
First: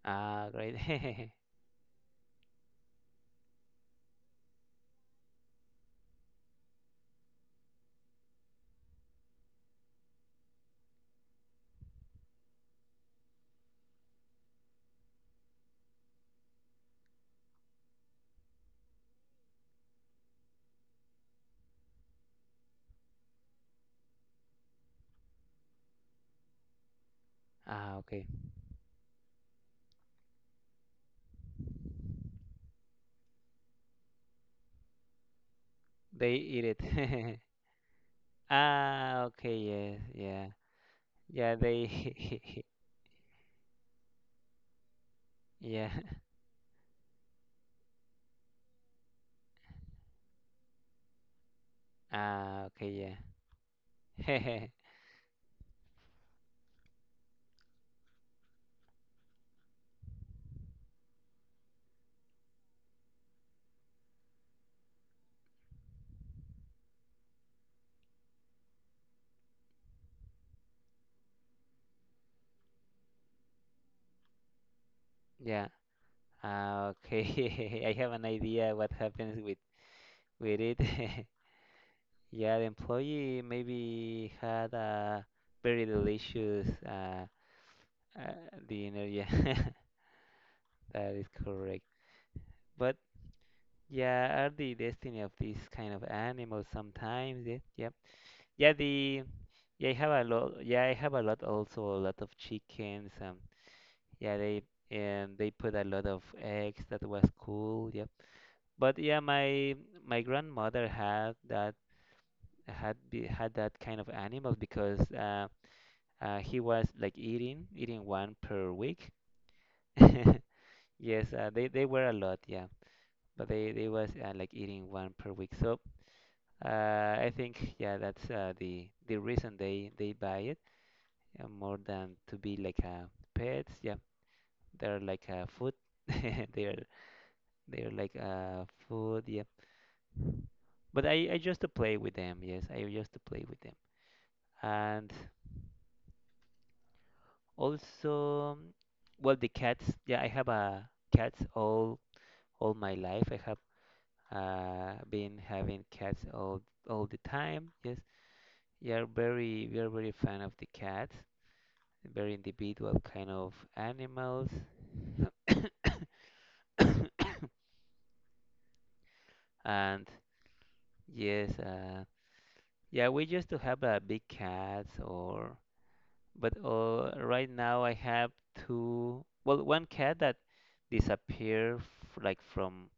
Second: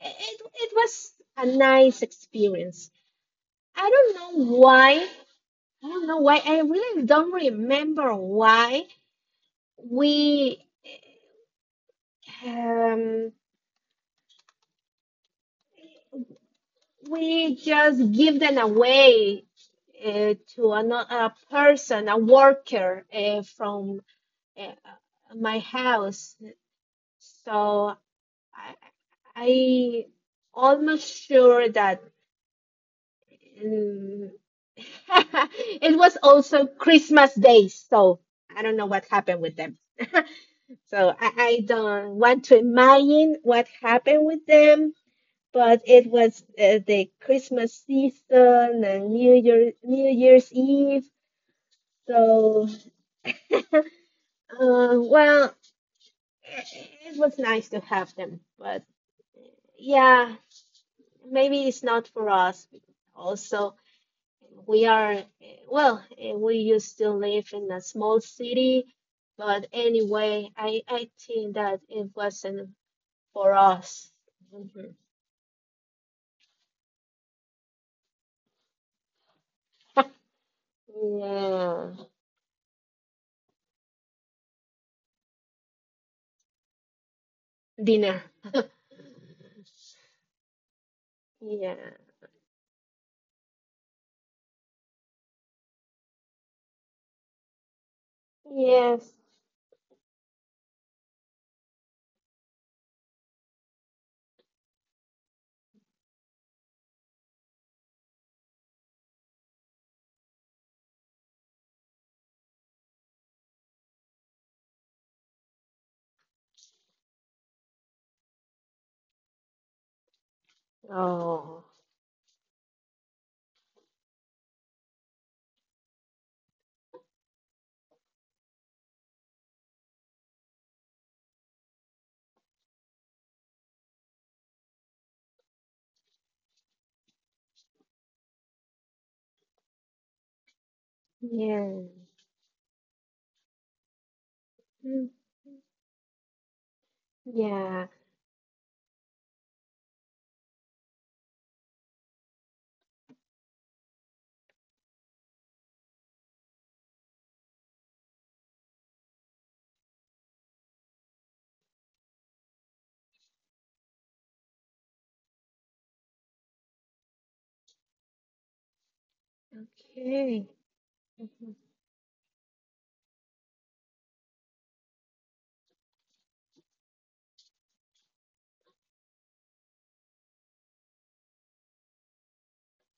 It, Ah, it great. was a nice experience. I don't know why I don't know why. I really don't remember why we um just give them away to another person, a worker from my house. So Ah, okay. I, I almost sure that um, it was They eat also it. Christmas Day. So I don't know what Ah, happened with okay. them. Yes. Yeah. So I, Yeah, I don't want to they. imagine what happened with them, but Yeah. it was the Christmas season and New Year's Eve. Ah, So okay. Yeah. Well, it, it was nice to have them, but yeah, maybe it's not for us. Also, we are uh, we used to live in a small city, but anyway, I think that it wasn't for us. Mhm. Yeah. Ah, okay. I have an idea what happens with it. Yeah. Yeah, the employee maybe had a very delicious, Dinner. uh dinner. Yeah. That is Yeah. correct. But yeah, are the destiny of these kind of animals sometimes. Yeah, yep. Yeah, Yes. the yeah, I have a lot. Yeah, I have a lot, also a lot of chickens. Yeah, they, and they put a lot of eggs. That was cool. Yep. But yeah, my grandmother had that, had that kind of animals because, he was like eating one per week. Yes, Oh. they were a lot. Yeah. But they was, like eating one per week. So, uh, I think, yeah, that's, the reason they buy it, more than to be like, pets. Yeah, they're like, food. They're they're like, food. Yeah, but I just to Yeah. play with them. Yes, I just to play with them. Mm, And yeah. also, well, the cats. Yeah, I have a cats all my life. I have, been having cats all the time. Yes. We are very fan of the cats, very individual kind of animals, and Okay. Mm-hmm. yes, yeah, we used to have a big cats or, but, right now I have two, well, one cat that disappeared f like from,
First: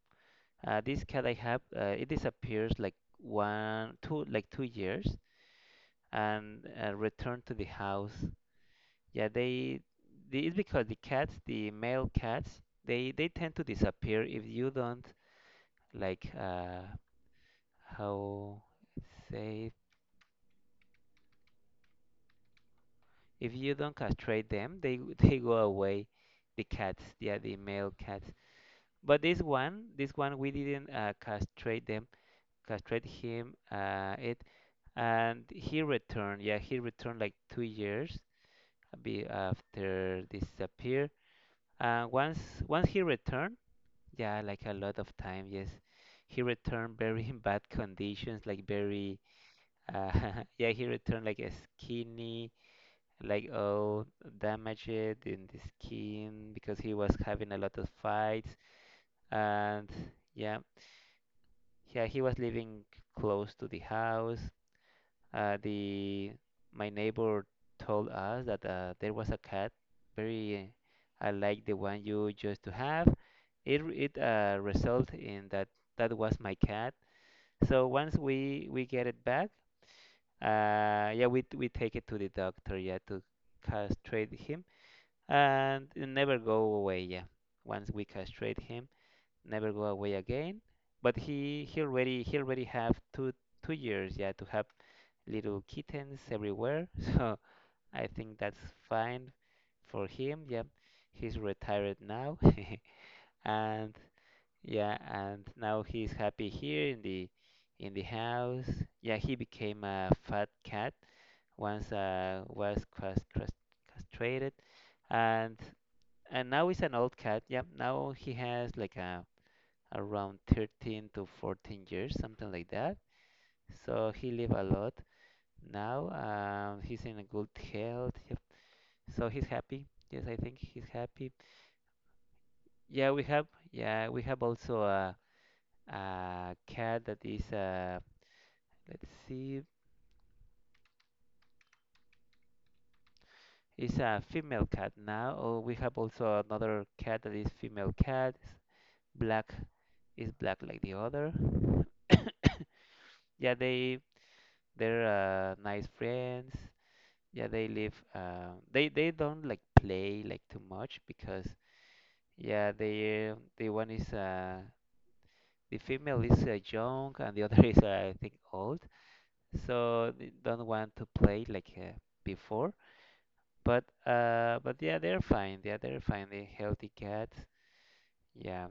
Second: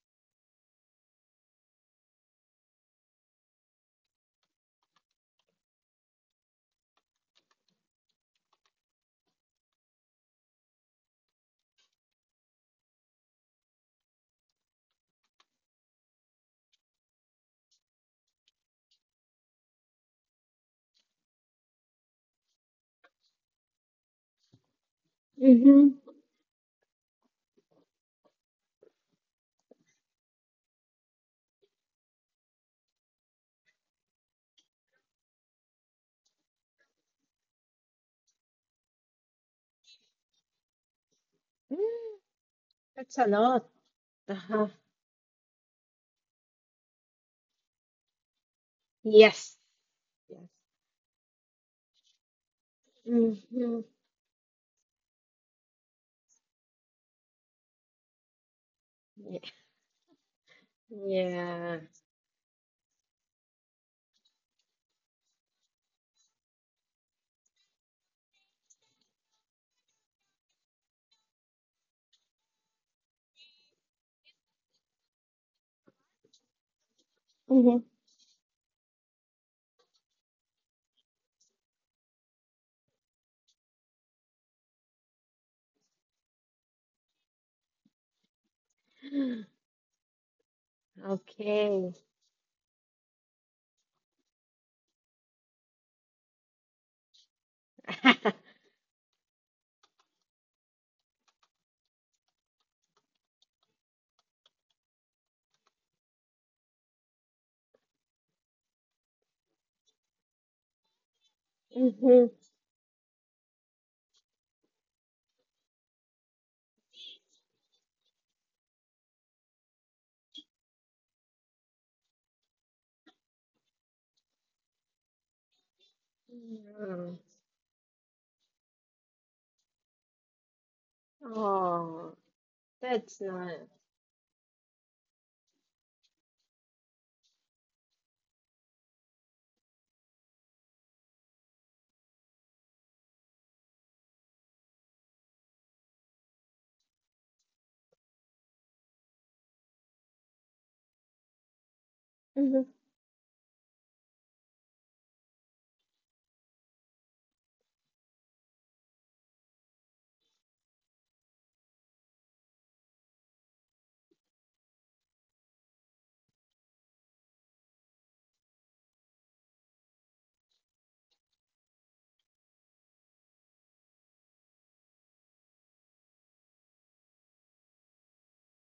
this cat I have, it disappears like one two like 2 years and, returned to the house. Yeah, they, the, it's because the cats, the male cats, they tend to disappear if you don't like, how say if you don't castrate them, they they go away. Mm-hmm. The cats, yeah, the male cats. But this one we didn't, castrate castrate him it, and he returned. Yeah, he returned like 2 years be after disappear. And Mm, once he That's a returned, lot. yeah, Uh-huh. like a lot of time, yes. He returned very in bad conditions, like very, Yes. Yes. uh, yeah, he returned like a skinny, like Mm-hmm. all damaged in the skin because he was having a lot of fights. Yeah. And yeah, Yeah. yeah, he was living close to the house. The my neighbor told us that, there was a cat, very, like the one you used to have. It result in that was my cat. Mm-hmm. So once we get it back, yeah, we take it to the doctor, yeah, to castrate him, and it never go away, yeah. Once we castrate him, Yeah. never go away again. But he he Okay. already he already have two years, yeah, to have little kittens everywhere. So I think that's fine for him. Yep, he's retired now, and yeah, and now he's happy here in the house. Yeah, he became a fat cat once Mm-hmm. Was castrated, and and now he's an old cat. Yep, now he has like a around 13 to 14 years, something like that. So he live a lot now. He's Yeah. in a good health. Yep. So he's happy. Yes, I think he's happy. Oh, that's not. Yeah, we have also a cat that is. Let's see. It's a female cat now. Oh, we have also another cat that is female cat. It's Black black like the other. Mm-hmm. Yeah, they're nice friends. Yeah, they live. They don't like play like too much because yeah, the female is young and the other is I think old, so they don't want to play like before. But yeah, they're fine. Yeah, they're fine. They're healthy cats. Yeah,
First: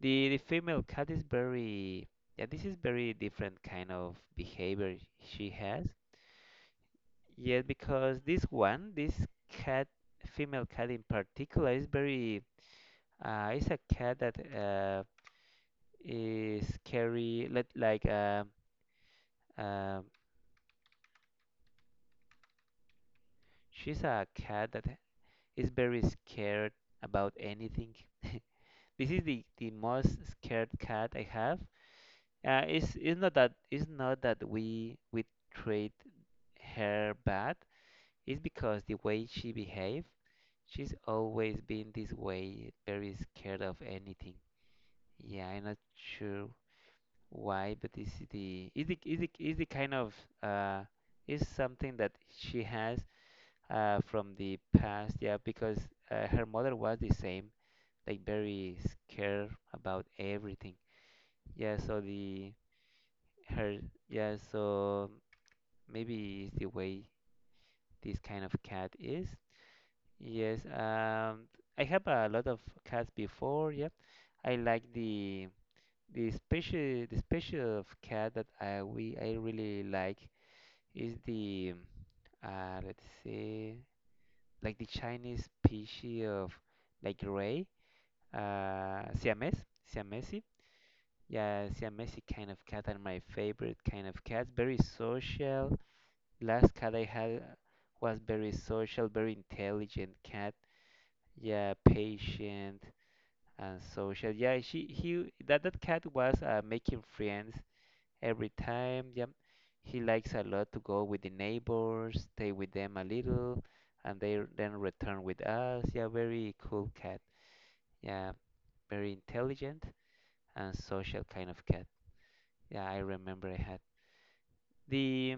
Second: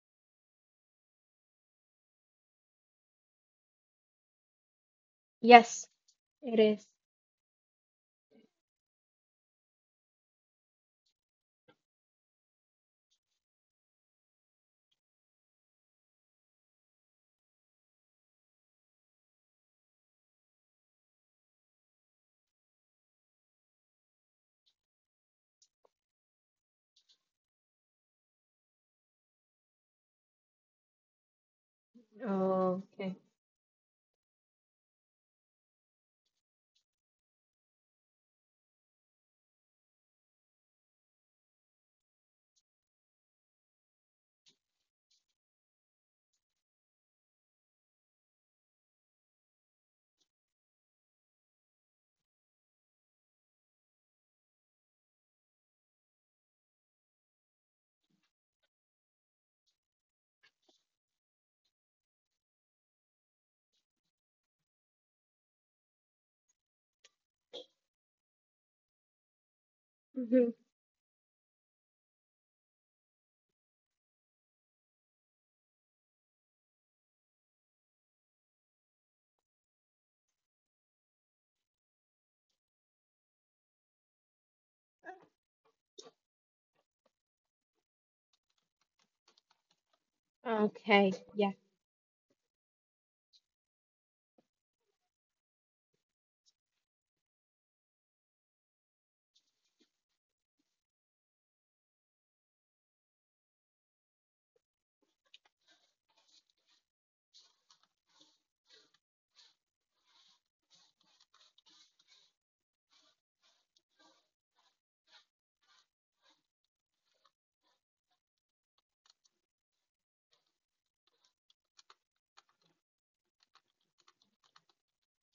the female cat is very yeah. This is very different kind of behavior she has. Yes, it is. Yeah, because this cat, female cat in particular, is very is a cat that is scary. Let like um She's a cat that is very scared about anything. This is the most scared cat I have. Oh, okay. It's not that we treat her bad. It's because the way she behaves, she's always been this way, very scared of anything. Yeah, I'm not sure why, but this is is the kind of uh is something that she has from the past, yeah, because her mother was the same, like very scared about everything. Yeah, so the her yeah, so maybe it's the way this kind of cat is. Mm-hmm. Yes, I have a lot of cats before. Yep, I like the special of cat that I really like is the let's see. Like the Chinese species of like gray, Siamese. Okay. Yeah. Yeah, Siamese kind of cat are my favorite kind of cats. Very social. Last cat I had was very social, very intelligent cat. Yeah, patient and social. Yeah, she he that that cat was making friends every time. Yep. He likes a lot to go with the neighbors, stay with them a little, and they then return with us. Yeah, very cool cat. Yeah, very intelligent and social kind of cat. Yeah, I remember I had the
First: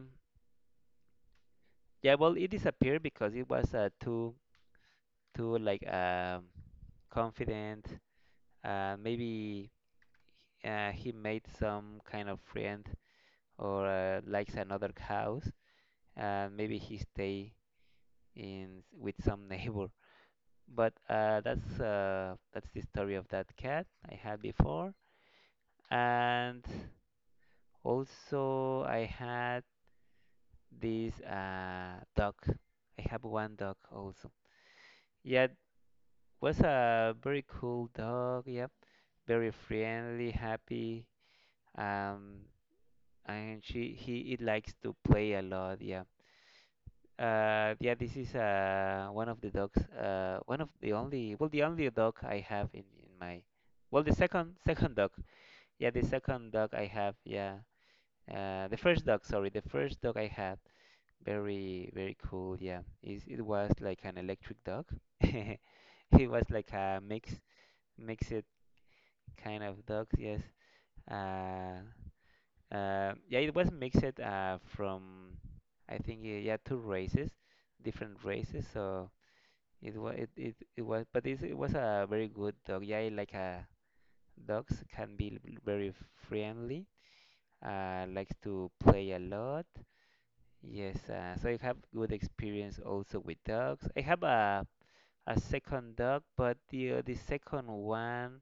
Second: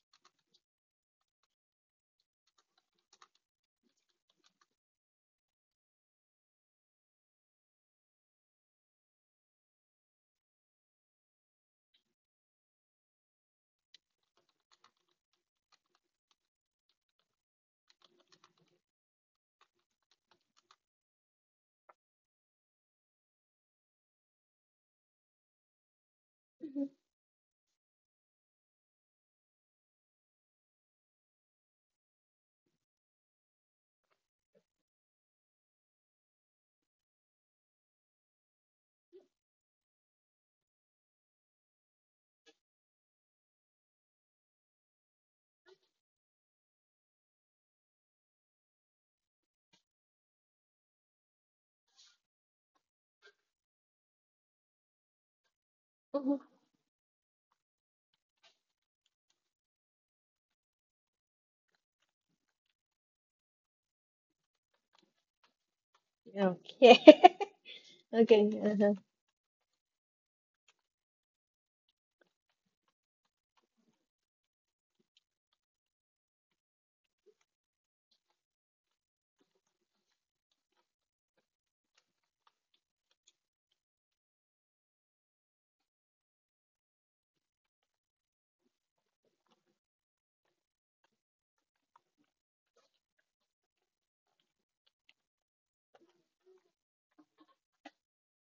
yeah. Well, it disappeared because it was too too like um confident. Maybe he made some kind of friend or likes another house. Maybe he stay in with some neighbor. But that's That's the story of that cat I had before, and Mhm, also I had this dog. I have one dog also. Yeah, it was a very cool dog. Yep, very friendly, happy. Um, and she he it likes to play a lot. Yeah. Yeah, this is one of the dogs. One of the only well the only dog I have in my well the second dog. Yeah, the second mhm. dog I have, yeah. The first dog I had, very, very cool, yeah. It was like an electric dog. It was like Okay. a mixed Okay. Uh-huh. kind of dog, yes. Uh, yeah, it was mixed from, yeah, two races, different races. So it was, it was, but it was a very good dog. Yeah, I like dogs can be very friendly likes to play a lot. Yes, so I have good experience also with dogs. I have a second dog, but the second one,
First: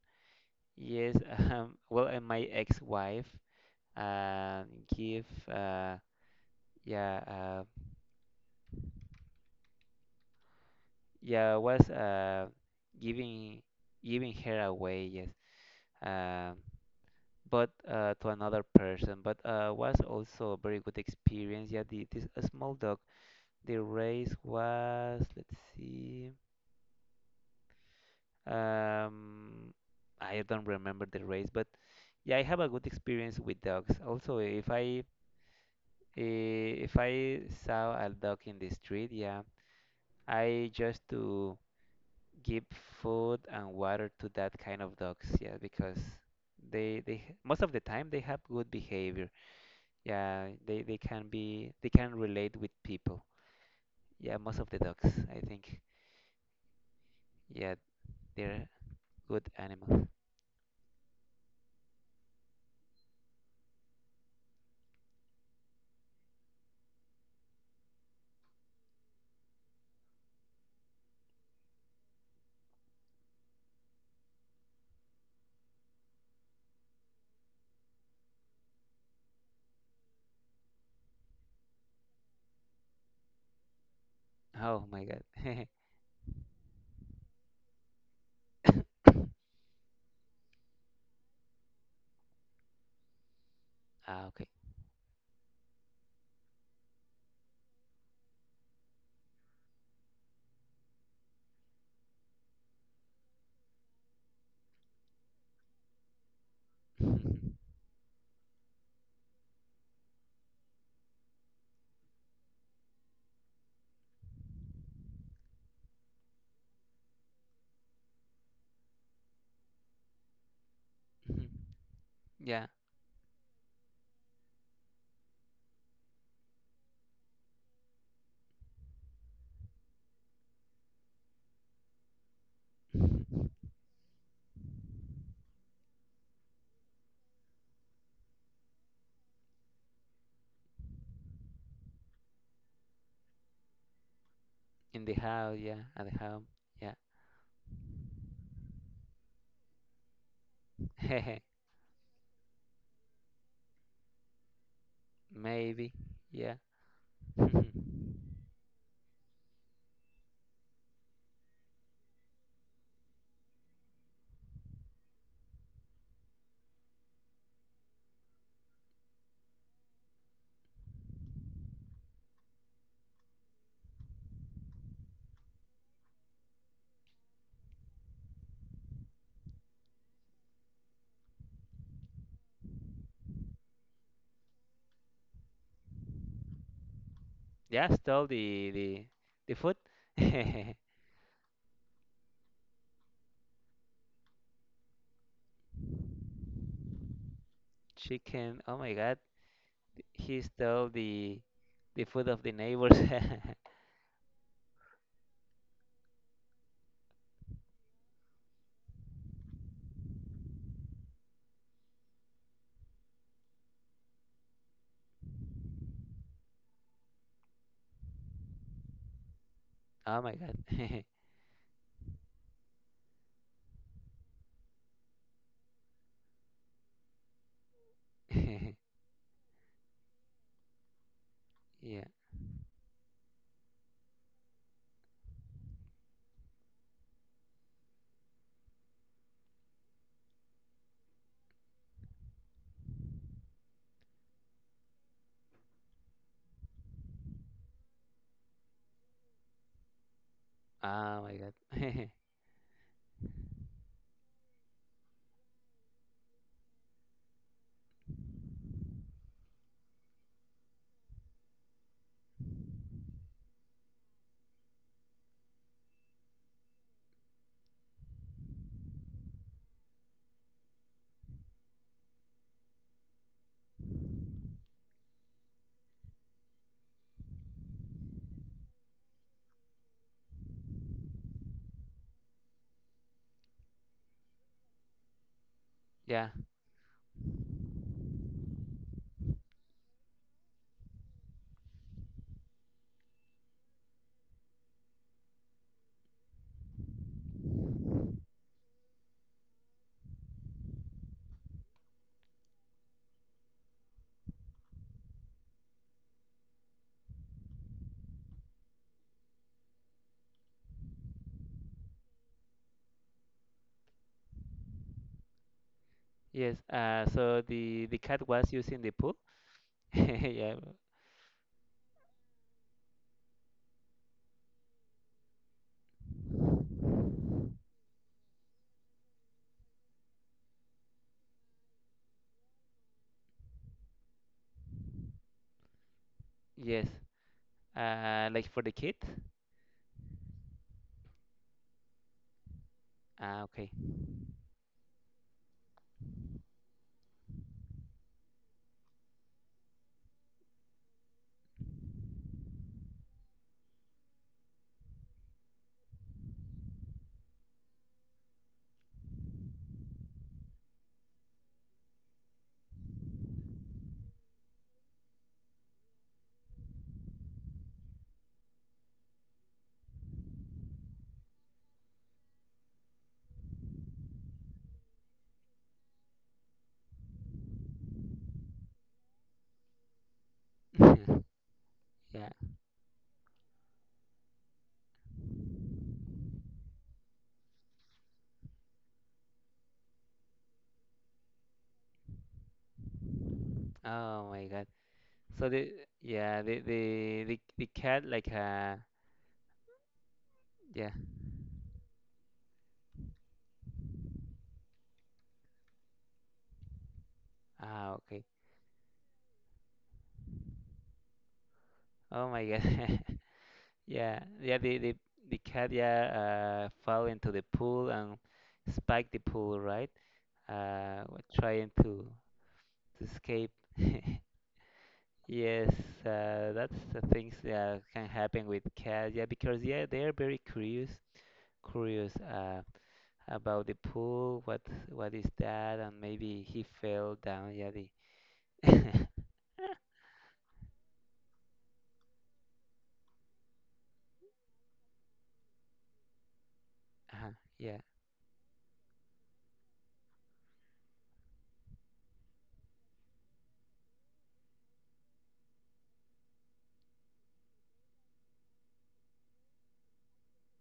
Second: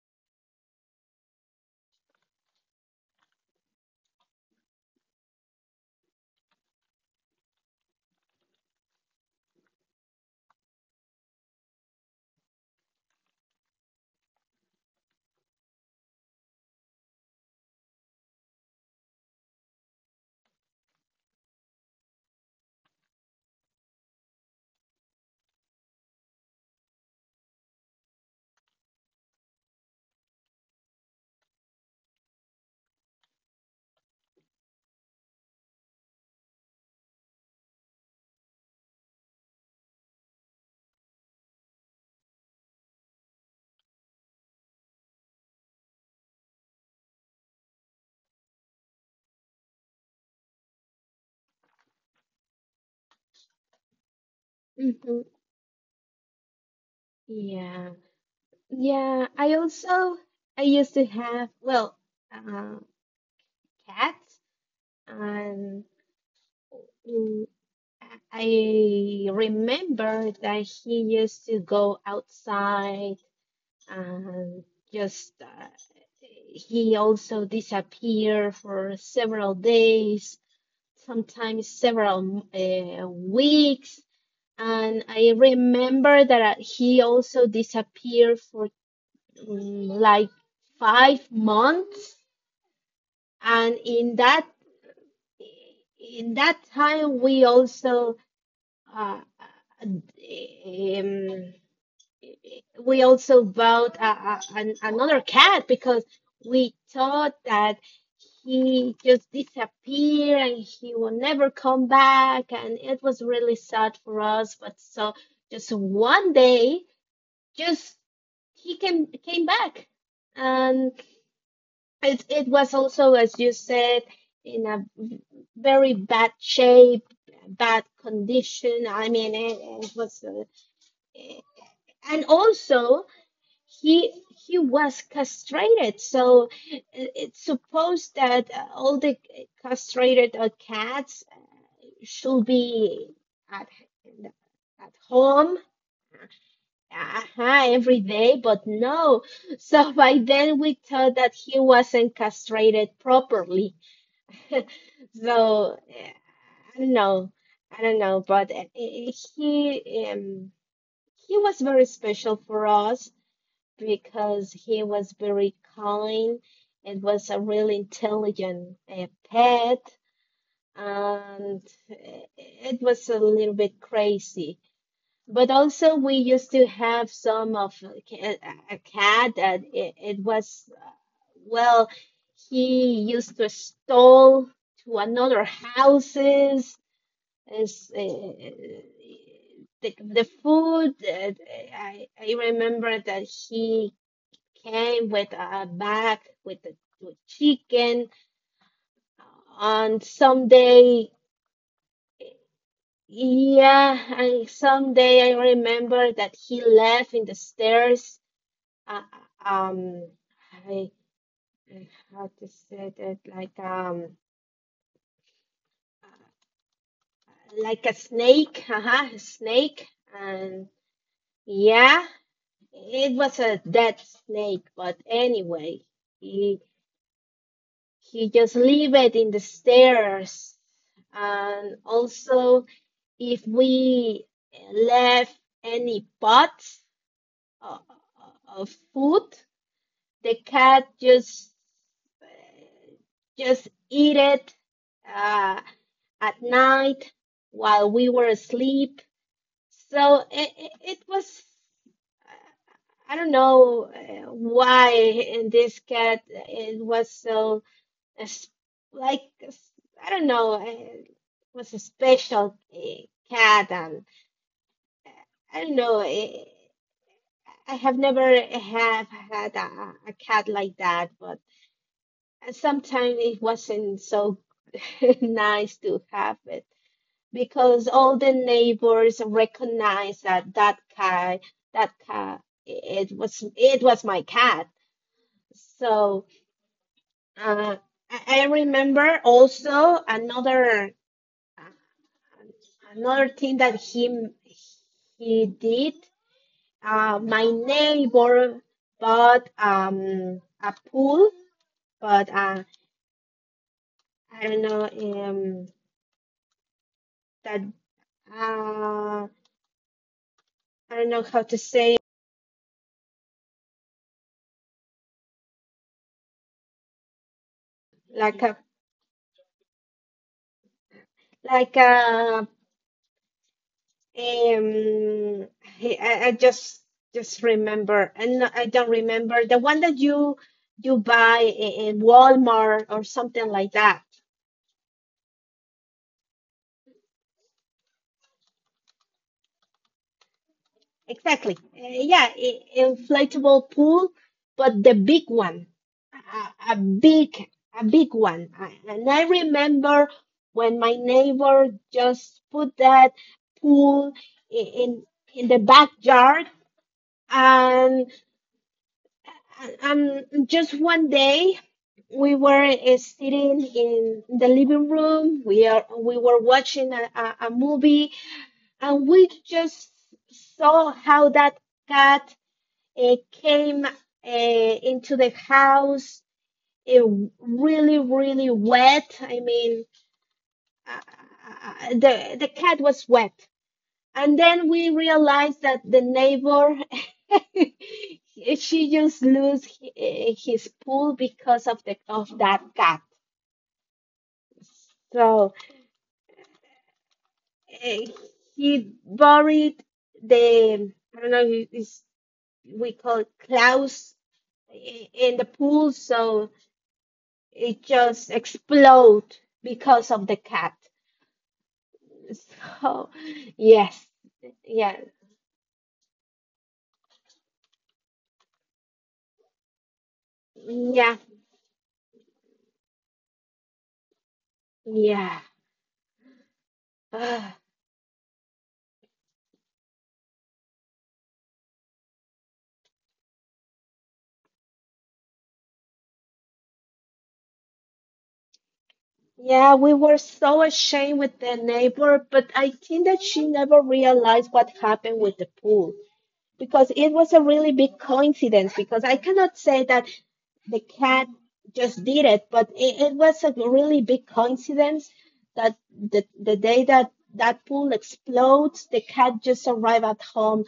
yes, well, and my ex-wife, uh, give, uh, yeah, yeah, was giving giving her away, yes, um, but to another person. But Was also a very good experience. Yeah, this a small dog. The race was, let's see, um, I don't remember the race, but yeah, I have a good experience with dogs. Also, if I if I saw a dog in the street, yeah, I just to give food and water to that kind of dogs, yeah, because most of the time they have good behavior. Yeah, they can be they can relate with people. Yeah, most of the dogs, Hmm. I think, yeah, Yeah. they're Yeah. I good animals. also I used to have, well, uh, cats, and mm, I remember that he used to go outside and just, he also disappeared for several days, sometimes several weeks, Oh and my I god. remember that he also disappeared for like 5 months, and in Ah, that okay. in that time uh, um, we also bought another cat, because we thought that he just disappeared and he will never come back, and it was really sad for us. But so just one day, just, he came back, and it Yeah. was also, as you said, in a very bad condition. I mean, it was, eh, and also he he was castrated. So it's supposed that all the castrated cats should be at at In the home. house, yeah. At the home, yeah. Aha, every day, but no. So by then we thought that he wasn't castrated properly. So Maybe, yeah. I don't know, I don't know, but he was very special for us because he was very kind, and was a really intelligent pet, and it was a little bit crazy. But also, we used to have some of a a cat that it was, well, he used to stole to another houses, is Yeah, stole the the food. the food. I remember that he came with a bag with the with chicken Chicken. Oh my god, on he stole someday. The food of the neighbors. Yeah, I remember that he left in the stairs, uh, um I, I how to say that, like a snake, uh-huh, a snake, Oh my and god. yeah, it was a dead snake. But anyway, he just leave it in the stairs. And Yeah. also, if we left any pots o- of food, the cat just eat it uh, at night while we were asleep. So it Oh my was, god. I don't know, why in this cat it was so uh, s- like, I don't know, it was a special cat, and I don't know, I have never have had a cat like that. But and sometimes it wasn't so nice to have it, because all the neighbors recognized that that cat, it was my cat. So Yeah. uh, I remember also another thing that he did. My neighbor bought a pool, but I don't know that uh, I don't know how to say, Yes. So the cat like was a using the poo. Yeah. like a um I just remember, and I don't remember the one that you buy, in Walmart or something like that. Yes. Like for the kid? Exactly. Yeah, Ah, inflatable okay. pool, but the big one, a, a big, a big one. And I remember when my neighbor just put that pool, i- in in the backyard, and just one day, we were sitting in the living room. We were watching a movie, and we just saw how that cat came, into the house, uh, really, really wet. I mean, uh, Yeah. the cat was wet, and then we realized that the neighbor, she just lose, his pool because of that cat. Oh my God. So So the yeah the uh, cat like he buried the, yeah. I don't know, is we call it Klaus, in the pool. So it Ah, okay. just explode because of the cat. Oh my God. So yes, Yeah, yeah, the yeah, the the cat yeah fell into the pool and spiked the pool, right? Yeah, trying to escape. yeah. Yes, that's the things Ah, that can happen with cats, yeah, because yeah they are very curious about the pool, what is that, and maybe he fell down. Yeah, the yeah, we were so ashamed with the neighbor, but I think that she never realized what happened with the pool, because it was uh, a really yeah, big coincidence. Because I cannot say that the cat just did it, but it was a really big coincidence that the, day that that pool explodes, the cat just arrived at home,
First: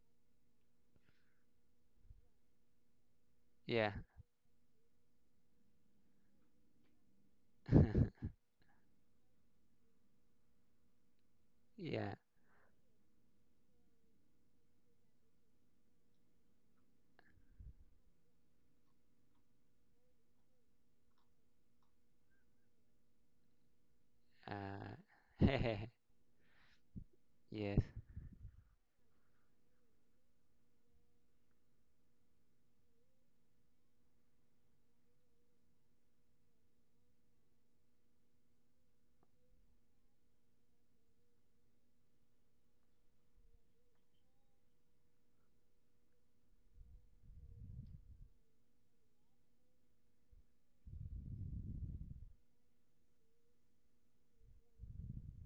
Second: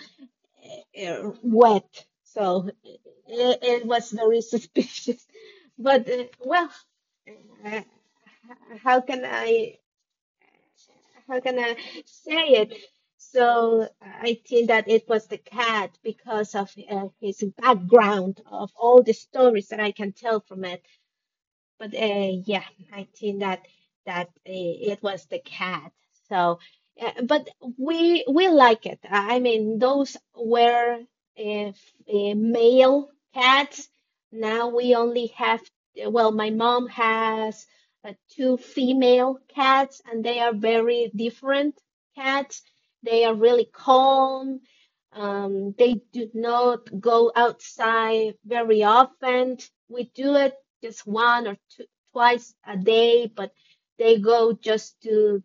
wet. So it yeah, was very suspicious. But well, uh, how can I how can I yeah. say it? So I think that it was the cat because of his background, of all the stories that I can tell from it. But yeah, I think that it was the Uh, cat. So, but yes, we like it. I mean, those were male cats. Now we only have, well, my mom has two female cats, and they are very different cats. They are really calm. They do not go outside very often. We do it just one or two, twice a day, but they go just to,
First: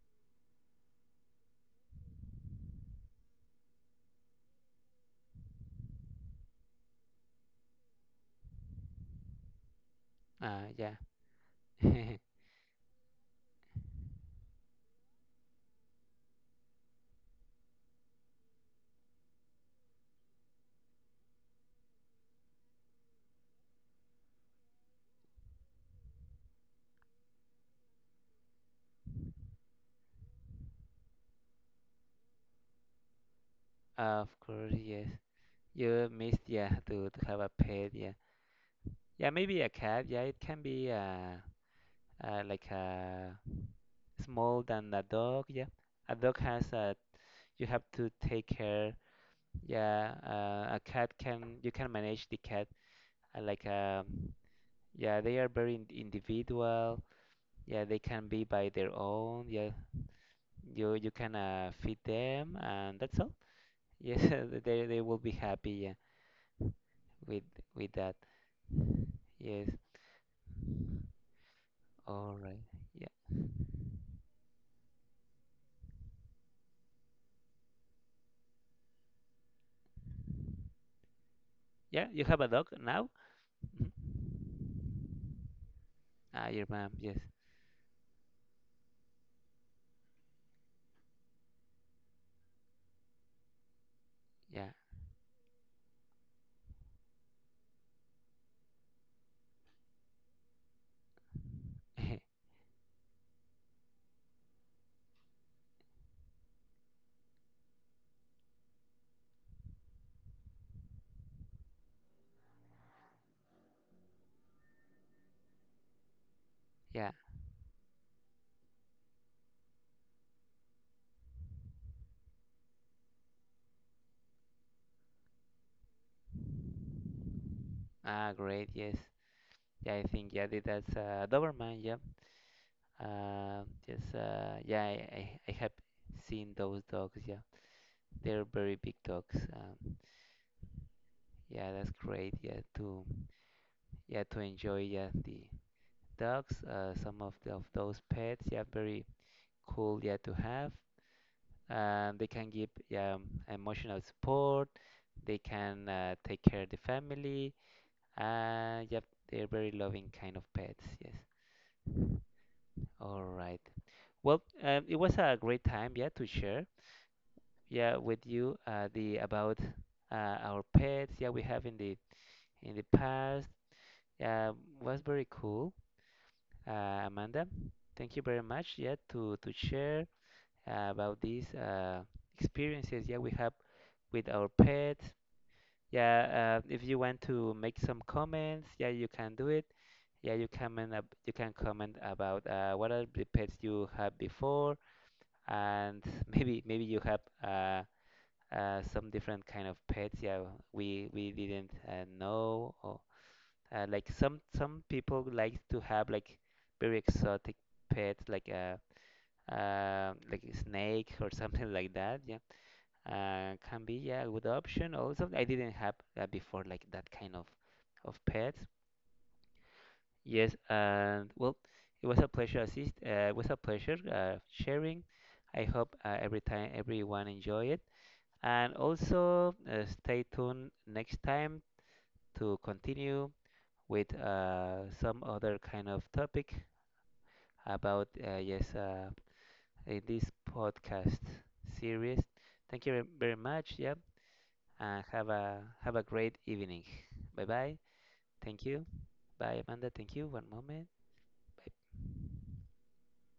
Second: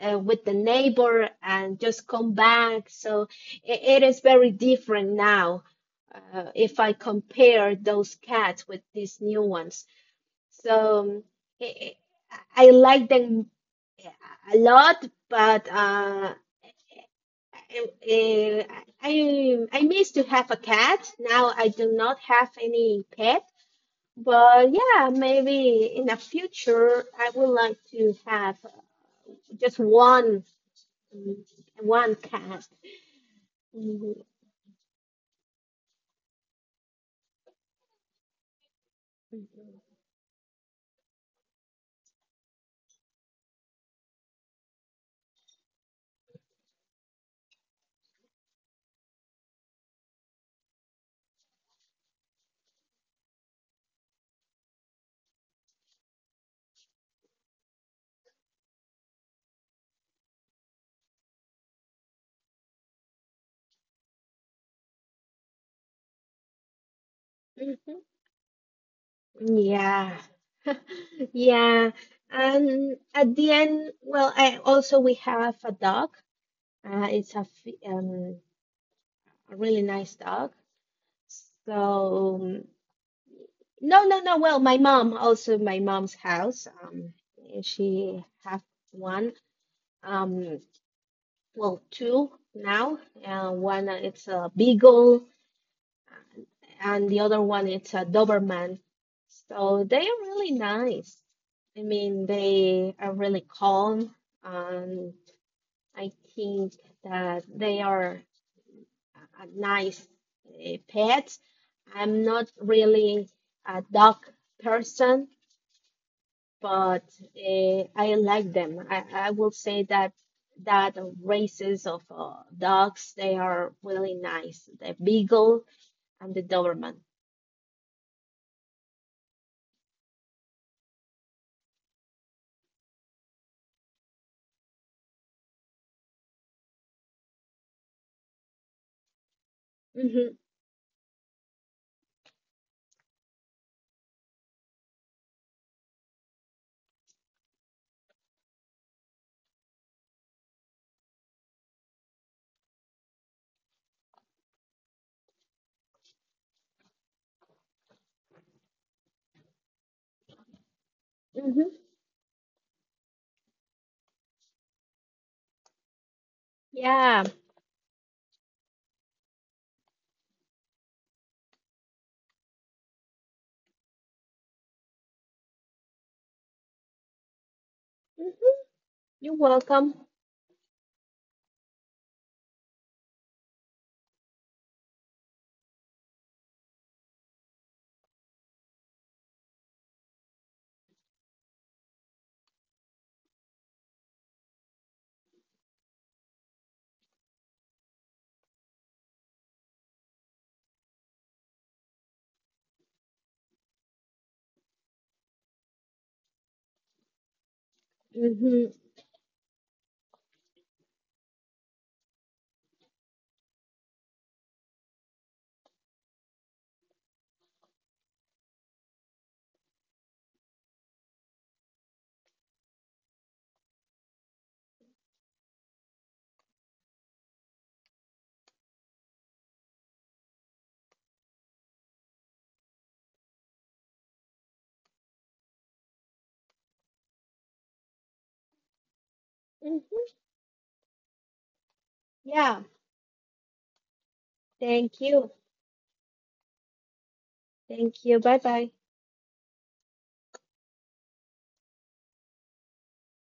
with the neighbor, and just come back. So it is very different now, if I compare those cats with these new ones. Yeah. So i I like them a lot, but I, I miss to have a cat. Now I do not have any pet, but yeah, maybe in the future I would like to have just mm, one cat. Mhm. Of course, yes. You missed yeah to have a pet. Yeah, yeah. Maybe a cat. Yeah, it can be like a small than a dog. Yeah, a dog has a you have to take care. Yeah, a cat can you can manage the cat uh, like um Yeah, they are very individual. Yeah, they can be by their own. Yeah, you can feed them, and that's all. Yes, they will be happy. Yeah, with Mhm. that. Yes. Yeah. Yeah. All right. And Yeah. at the end, well, I also we have a dog. It's a really nice dog. Yeah. You So have a dog now? Mhm. no, no, no. Well, my mom's Ah, your house. mom. Yes. She have one. Um, well, two now. One, it's a Yeah. beagle, and the other one it's a Doberman. So they are really nice. I mean, they are really calm, and I think that they are a nice pet. I'm not really a dog person, but Yeah. I like them. I will say that that races of dogs, they are really nice. The Beagle and the Doberman. Ah, great. Yes. Yeah, I think yeah, that's Doberman. Yeah. Just Yeah, I have seen those dogs. Yeah, they're very big dogs. Hmm. Yeah, that's great. Yeah, to yeah to enjoy yeah the dogs, some of of those pets. Yeah, very cool. Yeah, to have. They can give yeah emotional support. They can take care of the family. Yep, they're very loving kind of pets. Yes. Hmm. All right. Well, it was a great time. Yeah, to share. Yeah. Yeah, with you the about our pets. Yeah, we have in the past. Yeah, was very cool. Amanda. Thank you Hmm. very much, yeah, You're to welcome. share about these experiences, yeah, we have with our pets. Yeah, if you want to make some comments, yeah, you can do it. Yeah, you can comment about what are the pets you have before, and maybe you have some different kind of pets. Yeah, we didn't know, or like some people like to have like very exotic pets, Hmm. Like a snake or something like that. Yeah, can be yeah a good option. Also, I didn't have that before, like that kind of pets. Yes, and well, it was a pleasure assist. It was a pleasure sharing. I hope every time everyone enjoy it. And also stay tuned next time to continue with some other kind of topic about Hmm. in this podcast series. Yeah. Thank you very much. Yeah, Thank and have you. a great evening. Bye bye. Thank you. Bye Thank bye. you. Bye Amanda. Thank you. One moment. Bye